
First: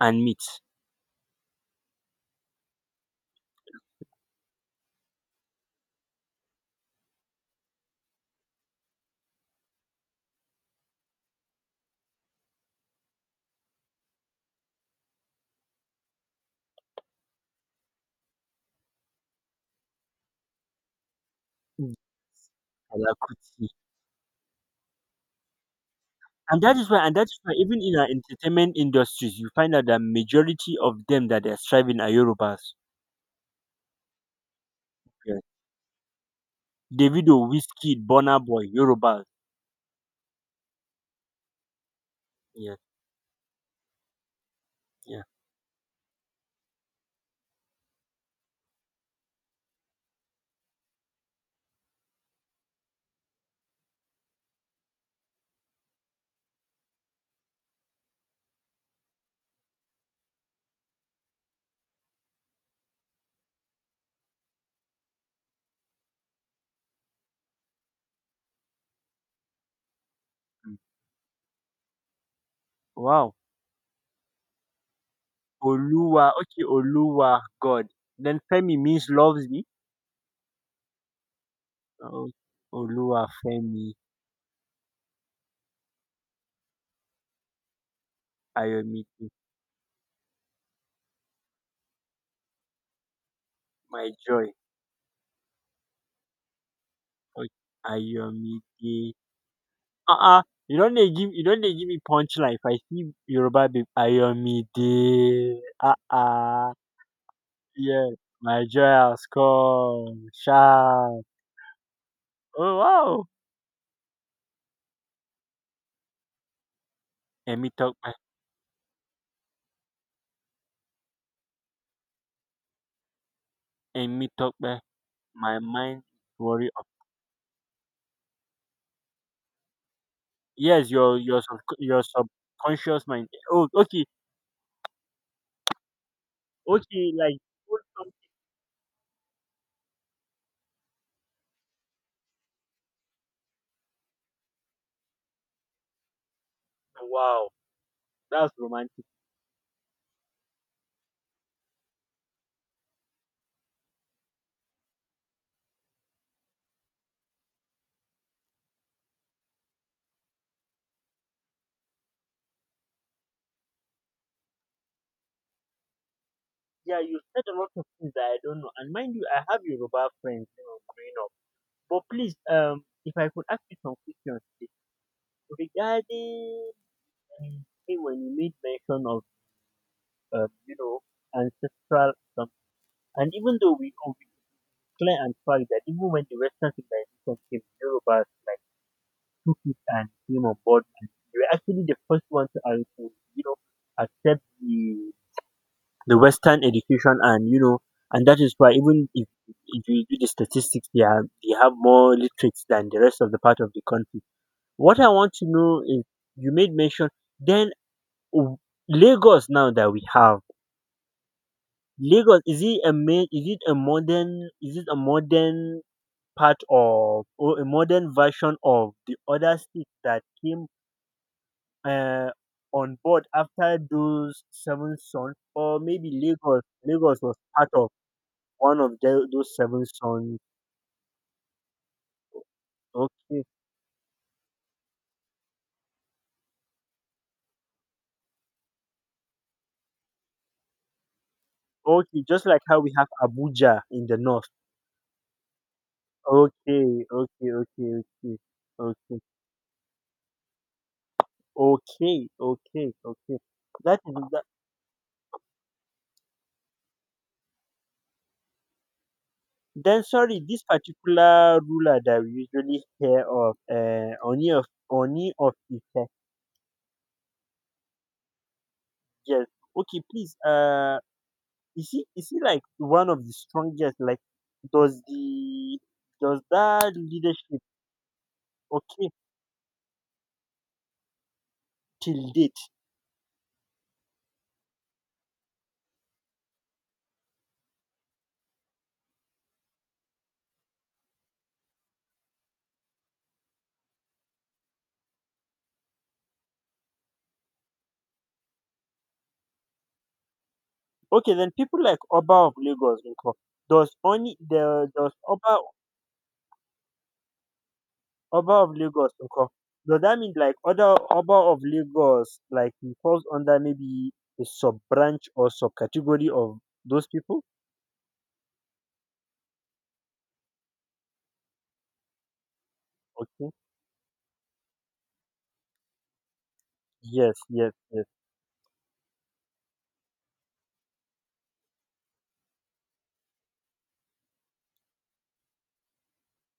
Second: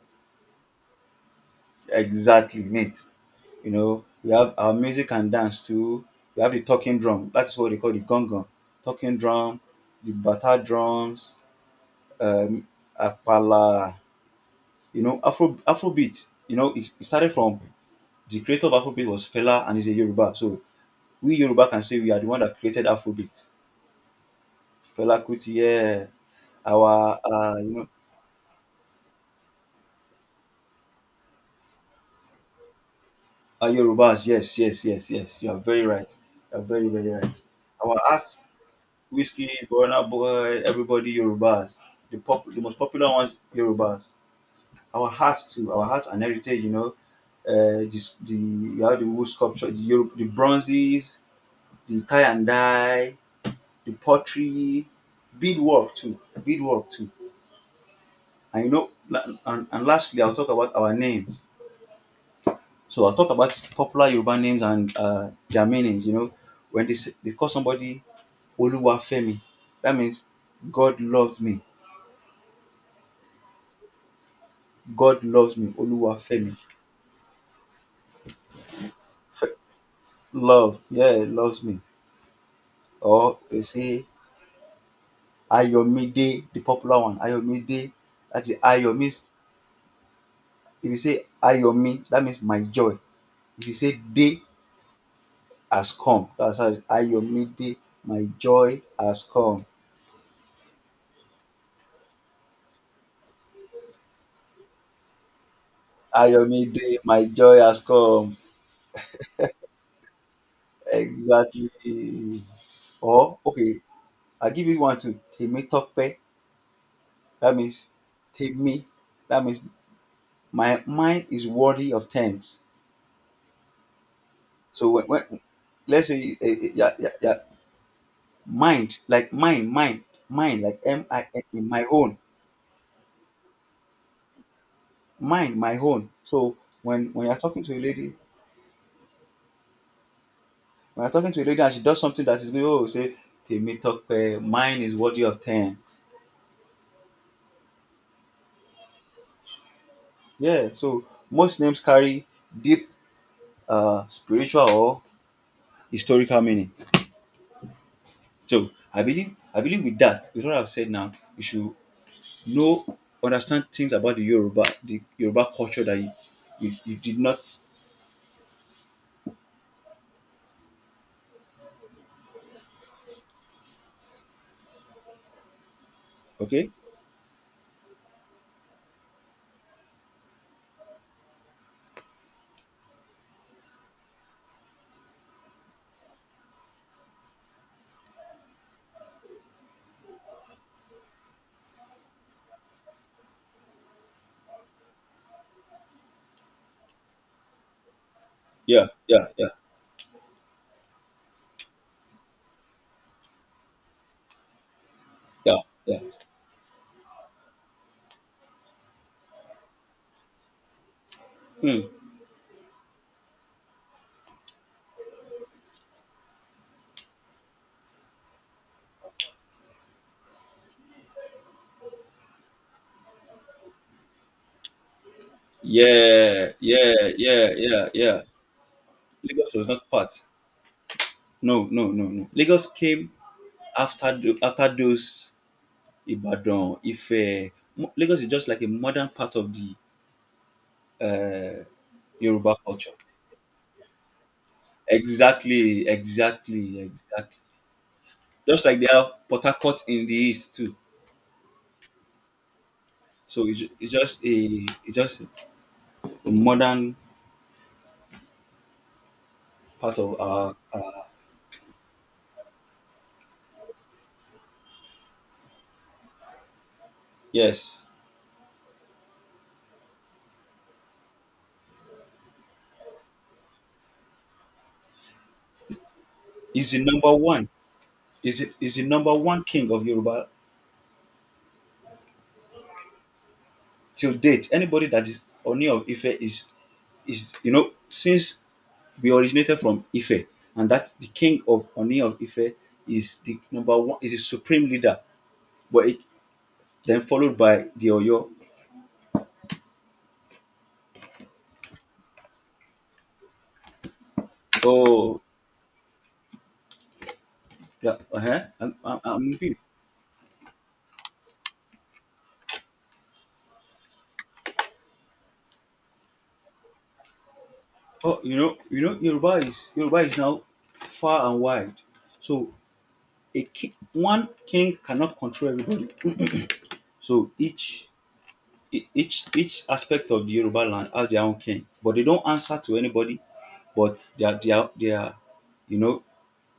S2: and meat.
S1: Exactly, mate. You know, we have our music and dance too. We have the talking drum. That's what they call the gong. Talking drum, the bata drums, um, apala. You know, Afrobeat. You know, it started from the creator of Afrobeat was Fela, and he's a Yoruba. So we Yoruba can
S2: Mm,
S1: say we are the one that created Afrobeat.
S2: Alakuti.
S1: Fela Kuti, yeah.
S2: And that is why, and
S1: Our
S2: that is why, even in our entertainment industries, you find out that majority of them that they are striving are Yorubas.
S1: our Yorubas. Yes, yes, yes,
S2: Yeah.
S1: yes. You are very right. You are very very
S2: Davido,
S1: right. Our
S2: Wizkid,
S1: art.
S2: Burna Boy, Yorubas.
S1: Whiskey, Burna Boy, everybody Yorubas. The most
S2: Yes,
S1: popular ones Yorubas. Our
S2: yeah.
S1: hearts too, our hearts and heritage. You have the wood sculpture, the Yoruba, the bronzes, the tie and dye, the pottery, beadwork too, beadwork too. And you know, and lastly, I'll talk about our names. So I'll talk about popular Yoruba names and their meanings. You know, when they call somebody Oluwafemi, that means
S2: Mm.
S1: God loves me.
S2: Wow.
S1: God loves me,
S2: Oluwa,
S1: Oluwafemi.
S2: okay, Oluwa, God. Then Femi means loves
S1: Fe-
S2: me.
S1: Love, yeah, loves me.
S2: Oh, Oluwa,
S1: Or we
S2: Femi,
S1: say Ayomide, the popular one, Ayomide. That is, Ayo means,
S2: Ayomide.
S1: if you say Ayomi, that means my joy. If you say
S2: My
S1: day
S2: joy.
S1: has come, that's how it's
S2: Okay.
S1: Ayomide, my joy
S2: Ayomide.
S1: has come.
S2: Uh-uh. You don't dey give me punchline. If I see Yoruba babe, Ayomide. Uh-uh.
S1: Ayomide, my joy has
S2: Yeah.
S1: come.
S2: My joy has come. Sharp.
S1: Exactly.
S2: Oh wow.
S1: Or okay, I'll give you one too. Temi Tokpe, that
S2: Emi
S1: means
S2: Tope.
S1: Temi, that means my mind is worthy of thanks.
S2: Emi Tope.
S1: So when
S2: My mind,
S1: let's say
S2: worry of,
S1: yeah, yeah, yeah, mind like mine, like
S2: yes,
S1: M I N E, my
S2: your
S1: own,
S2: subconscious mind. Oh, okay.
S1: mine, my own. So when
S2: Okay,
S1: when you're
S2: like,
S1: talking to a
S2: hold
S1: lady,
S2: something.
S1: when you're talking to a lady and she does something that is good, oh say Temi talk, mine is worthy of thanks.
S2: Wow. That's romantic.
S1: Yeah. So most names carry deep spiritual or historical meaning. So I believe with that, with what I've said now, you should know understand things about the Yoruba culture that you
S2: Yeah,
S1: did
S2: you
S1: not.
S2: said a lot of things that I don't know. And mind you, I have Yoruba friends, you know, growing up. But please, if I could ask you some questions please,
S1: Okay.
S2: regarding, hey, when you made mention of, you know, ancestral some, and even though we know, we clear and fact that even when the Western civilization came, Yoruba like took it and came on board, and they were actually the first one to, to, you know, accept the Western education, and you know, and that is why
S1: Yeah.
S2: even
S1: Yeah. Yeah.
S2: if you do the statistics, they have more literates than the rest of the part of the country. What I want to
S1: Yeah.
S2: know
S1: Yeah.
S2: is, you made mention, then w- Lagos, now that we have
S1: Hmm.
S2: Lagos, is it a is it a modern, part of, or a modern version of the other states that came uh, on board after those seven sons, or maybe
S1: Yeah.
S2: Lagos,
S1: Yeah.
S2: Was
S1: Yeah.
S2: part
S1: Yeah.
S2: of
S1: Yeah.
S2: one of the,
S1: Lagos
S2: those
S1: was
S2: seven
S1: not part.
S2: sons.
S1: No. No. No. No. Lagos came
S2: Okay,
S1: after the, after those Ibadan. If Lagos is just like a modern part of the uh,
S2: okay, just
S1: Yoruba
S2: like how we
S1: culture.
S2: have Abuja in the north.
S1: Exactly. Exactly.
S2: Okay,
S1: Exactly.
S2: okay, okay, okay,
S1: Just like they have
S2: okay,
S1: Port Harcourt in the east too.
S2: okay, okay, okay.
S1: So
S2: That is that.
S1: it's just a modern part
S2: Then
S1: of
S2: sorry,
S1: our.
S2: this particular ruler that we usually hear of, Oni of Ife.
S1: Yes.
S2: Yes. Okay, please. Is he, is he like one of the strongest? Like, does the does
S1: It's the
S2: that
S1: number one.
S2: leadership,
S1: Is the
S2: okay,
S1: number one king of Yoruba
S2: till date?
S1: till date. Anybody that is Oni of Ife is you know, since we originated from Ife, and that the king of Oni of Ife is the number one, is the supreme leader, but it, then followed by the Oyo.
S2: Okay, then people like Oba of Lagos nko, does only the does
S1: Oh,
S2: Oba
S1: yeah, uh-huh.
S2: Of Lagos
S1: I'm with
S2: nko,
S1: you.
S2: does that mean, like, other Oba of Lagos, like he falls under maybe a sub branch or subcategory of those people?
S1: Oh, you know, Yoruba is now far and wide. So
S2: Okay.
S1: one king cannot control everybody. So
S2: Yes, yes,
S1: each
S2: yes,
S1: e- each each aspect of the Yoruba land have their own king, but they don't answer to anybody. But they are, you know,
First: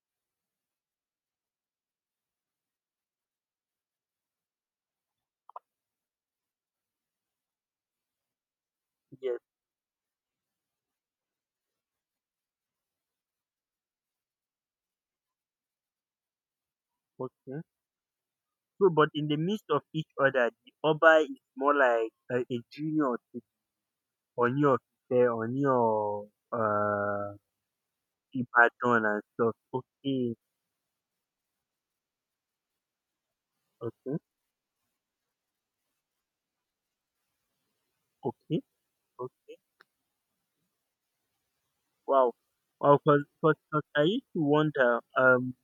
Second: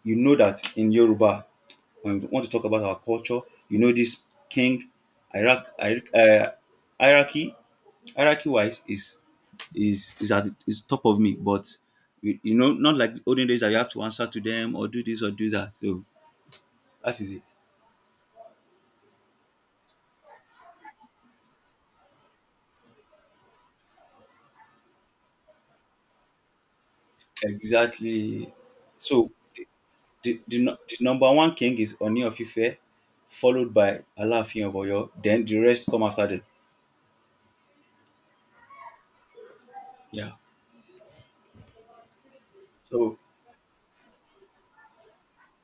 S1: you know that in Yoruba, when we want to talk about our culture, you know, this king Iraq, hierarchy, hierarchy wise,
S2: yes.
S1: is at, is top of me, but you know, not like the olden days that you have to answer to them or do this or do that. So that is it
S2: Okay. So, but in the midst of each other, the Oba is more like a, junior to on your on your uh
S1: exactly.
S2: Ibadan and
S1: So
S2: stuff. Okay,
S1: The, the number one king is Oni of Ife, followed by
S2: okay,
S1: Alaafin of Oyo. Then the rest come after them.
S2: okay, okay.
S1: Yeah.
S2: Wow. Wow.
S1: So
S2: 'Cause I used to wonder,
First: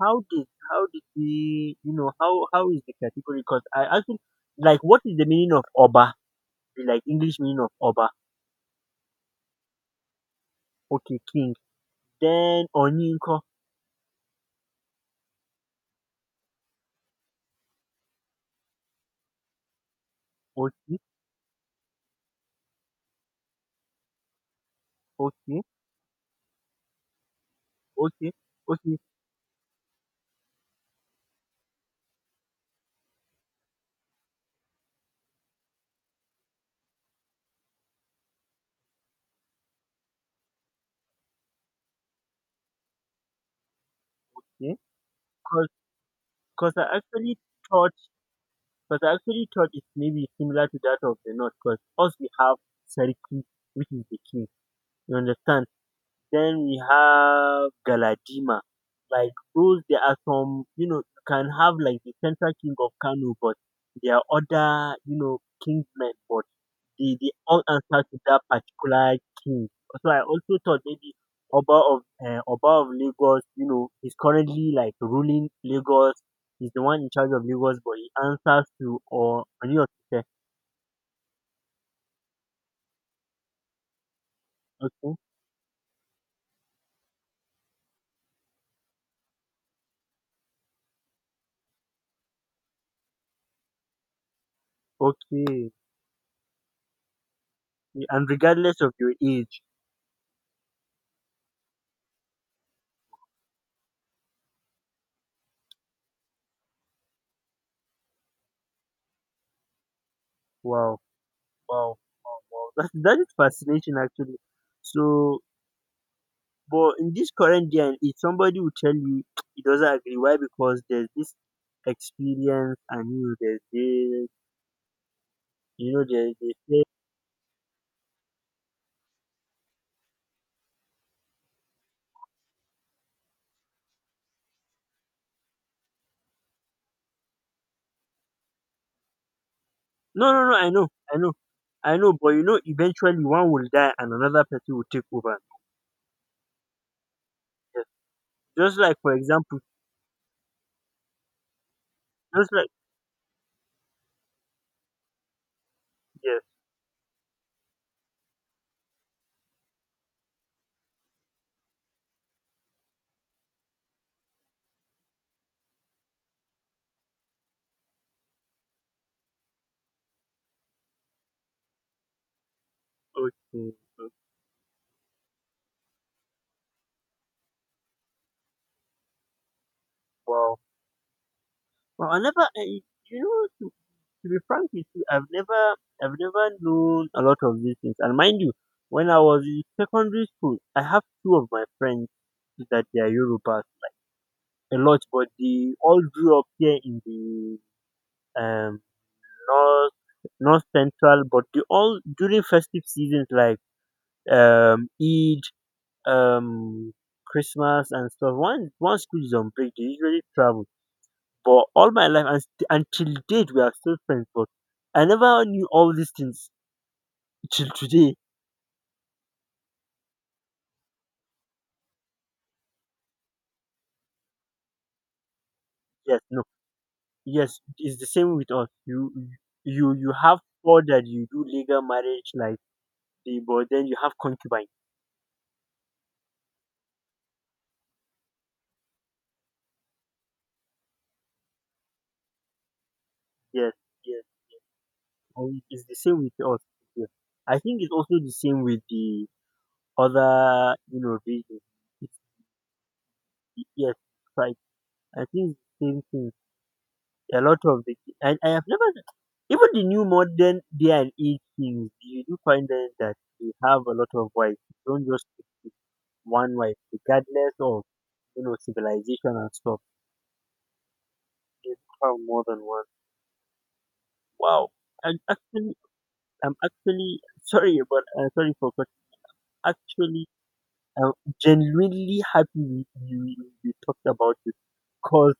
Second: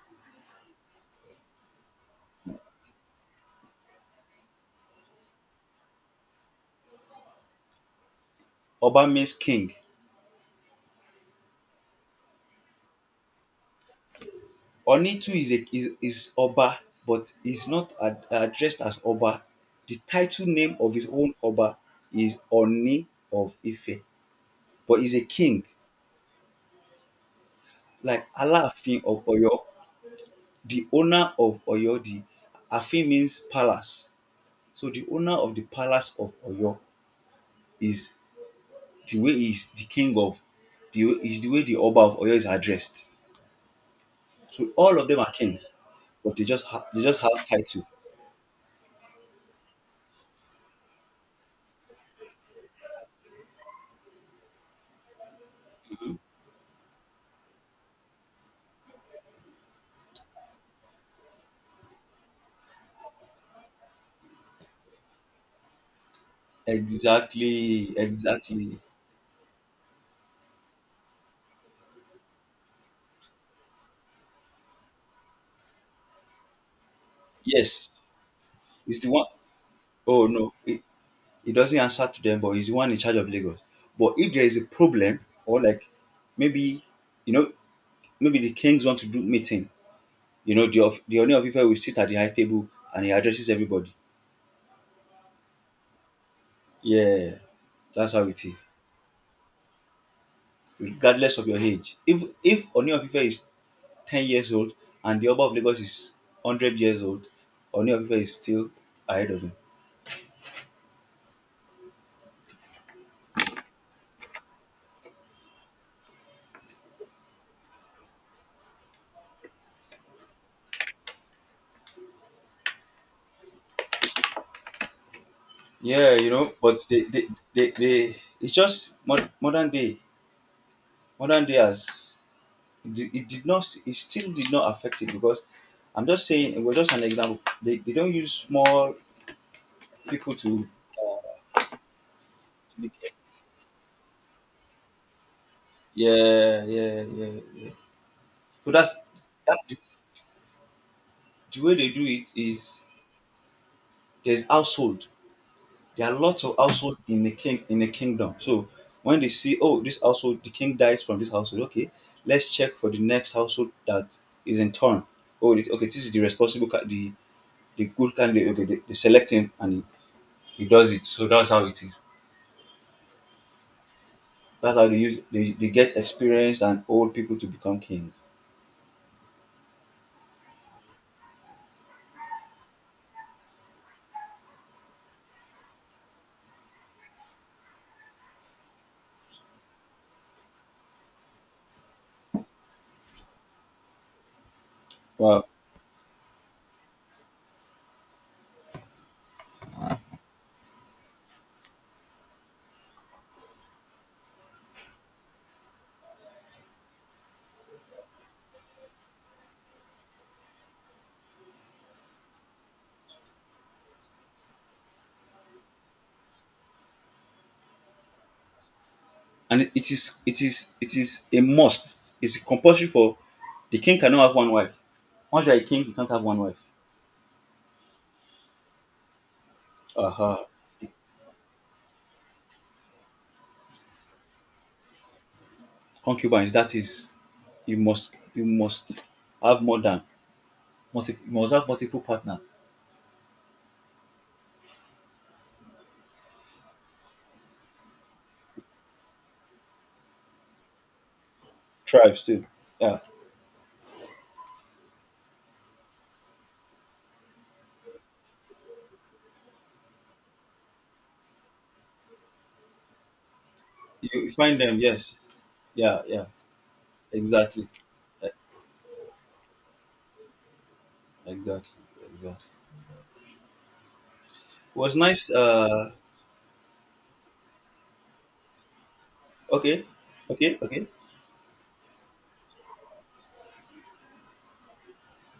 S2: how did we, you know, how is the category? Because I actually, like, what is the meaning of Oba? Like, English meaning of Oba?
S1: Oba means king.
S2: Okay, king. Then Onyinko.
S1: Oni too is is Oba, but is not addressed as Oba. The title name of
S2: Okay,
S1: his own Oba is Oni of Ife, but is a
S2: okay,
S1: king, like
S2: okay, okay.
S1: Alaafin of Oyo, the owner of Oyo. The Afin means palace, so the owner of the palace of Oyo is the way is the king of the way is the way the Oba of Oyo is addressed. So
S2: Yeah.
S1: all of them are
S2: Cause,
S1: kings, but
S2: 'Cause I
S1: they just
S2: actually
S1: have title.
S2: thought, it's maybe similar to that of the North. Cause us, we have Seriki, which is the king. You understand? Then we have Galadima. Like, those, there are some, you know, you can have, like, the central king of Kano, but there are other, you know, kingsmen, but they all
S1: Exactly,
S2: answer to that
S1: exactly.
S2: particular king. So I also thought maybe Oba of, Oba of Lagos, you know, is currently like ruling Lagos. He's the one in charge of Lagos, but
S1: Yes,
S2: he answers to,
S1: it's the one.
S2: or, Oni of Ife.
S1: Oh no, it doesn't answer to them, but he's the one in charge of Lagos. But if there is a
S2: Okay,
S1: problem, or like, maybe, you know, maybe the kings want to do meeting, you know, the of the Oni of Ife will sit at the high table and he addresses everybody.
S2: okay.
S1: Yeah, that's how
S2: And
S1: it is.
S2: regardless of your age,
S1: Regardless of your age, if Oni of Ife is 10 years old, and the Oba of Lagos is 100 years old, Oni of Ife is still ahead of him.
S2: wow. Wow, wow, wow. That is fascinating, actually. So, but in this current day, and if somebody will tell you he doesn't agree, why? Because there's this experience, and you know, there's this, you know,
S1: Yeah, you
S2: there's this.
S1: know,
S2: this-
S1: but they it's just modern day. Modern day has it, it did not, it still did not affect it because I'm just saying it was just an example. They don't use small
S2: No,
S1: people
S2: no, no.
S1: to,
S2: I know, I know, I know. But you know, eventually one will die, and another person will take over.
S1: yeah yeah yeah yeah.
S2: Yes.
S1: So
S2: Just
S1: that's
S2: like, for
S1: that
S2: example,
S1: the way they do it
S2: just like
S1: is, there's household. There are
S2: yes,
S1: lots of household in a kingdom. So when they see, oh, this household, the king dies from this household. Okay, let's check for the next household that is in turn. Oh, this is the responsible, the good candidate. Okay, they select him and he does it. So that's how it is.
S2: okay, okay,
S1: That's how they use, they get experienced and old people to become kings.
S2: wow. Well, I never, I, you know, to be frank with you, I've never known a lot of these things. And mind you, when I was in secondary school, I have two of my friends that they are Yorubas a lot, but
S1: Wow.
S2: they all grew up here in the um north, north central. But they all, during festive seasons like Eid, um Christmas and stuff. Once school is on break, they usually travel. But all my life, and until date, we are still friends. But I never knew all these things till today.
S1: And it is a must. It's compulsory for, the king cannot have one wife. Once you're a king, you can't
S2: Yes.
S1: have one
S2: No.
S1: wife.
S2: Yes, it's the same with us. You, you have
S1: Uh-huh.
S2: four that you do legal marriage, like, but then you have concubine.
S1: Concubines, that is, you must have more than you must have multiple partners.
S2: Yes, yes, and it's the same with us. Yes. I think it's also the same with the other, you know, religions. It's,
S1: Tribes too, yeah,
S2: yes, right, I think it's the same thing, a lot of the, and I have never, even the new modern day and age, things you do find, that they have a lot of
S1: you
S2: wives,
S1: find them,
S2: don't
S1: yes,
S2: just stick
S1: yeah, yeah.
S2: with one wife regardless
S1: Exactly.
S2: of,
S1: E-
S2: you know, civilization and stuff. They
S1: exactly,
S2: found more
S1: exactly.
S2: than one. Wow.
S1: It was
S2: And
S1: nice,
S2: actually,
S1: uh,
S2: I'm actually, sorry, but, sorry for cutting.
S1: okay,
S2: Actually,
S1: okay, okay.
S2: I'm genuinely happy we, we talked about it, because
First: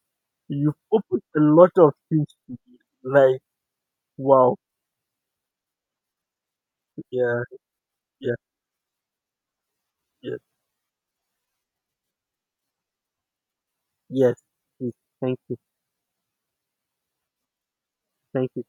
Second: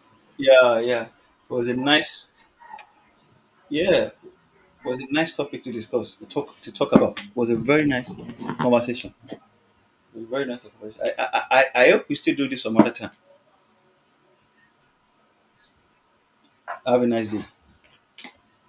S2: you've
S1: Yeah, yeah,
S2: opened a
S1: it was
S2: lot
S1: a
S2: of things
S1: nice,
S2: to me. Like,
S1: yeah,
S2: wow.
S1: it was a nice topic to discuss, to talk about. It
S2: Yeah,
S1: was a very nice
S2: yeah,
S1: conversation. It was a
S2: yeah.
S1: very nice conversation. I hope we still do this some other time.
S2: Yes. Please. Thank you.
S1: Have a nice day.
S2: Thank you.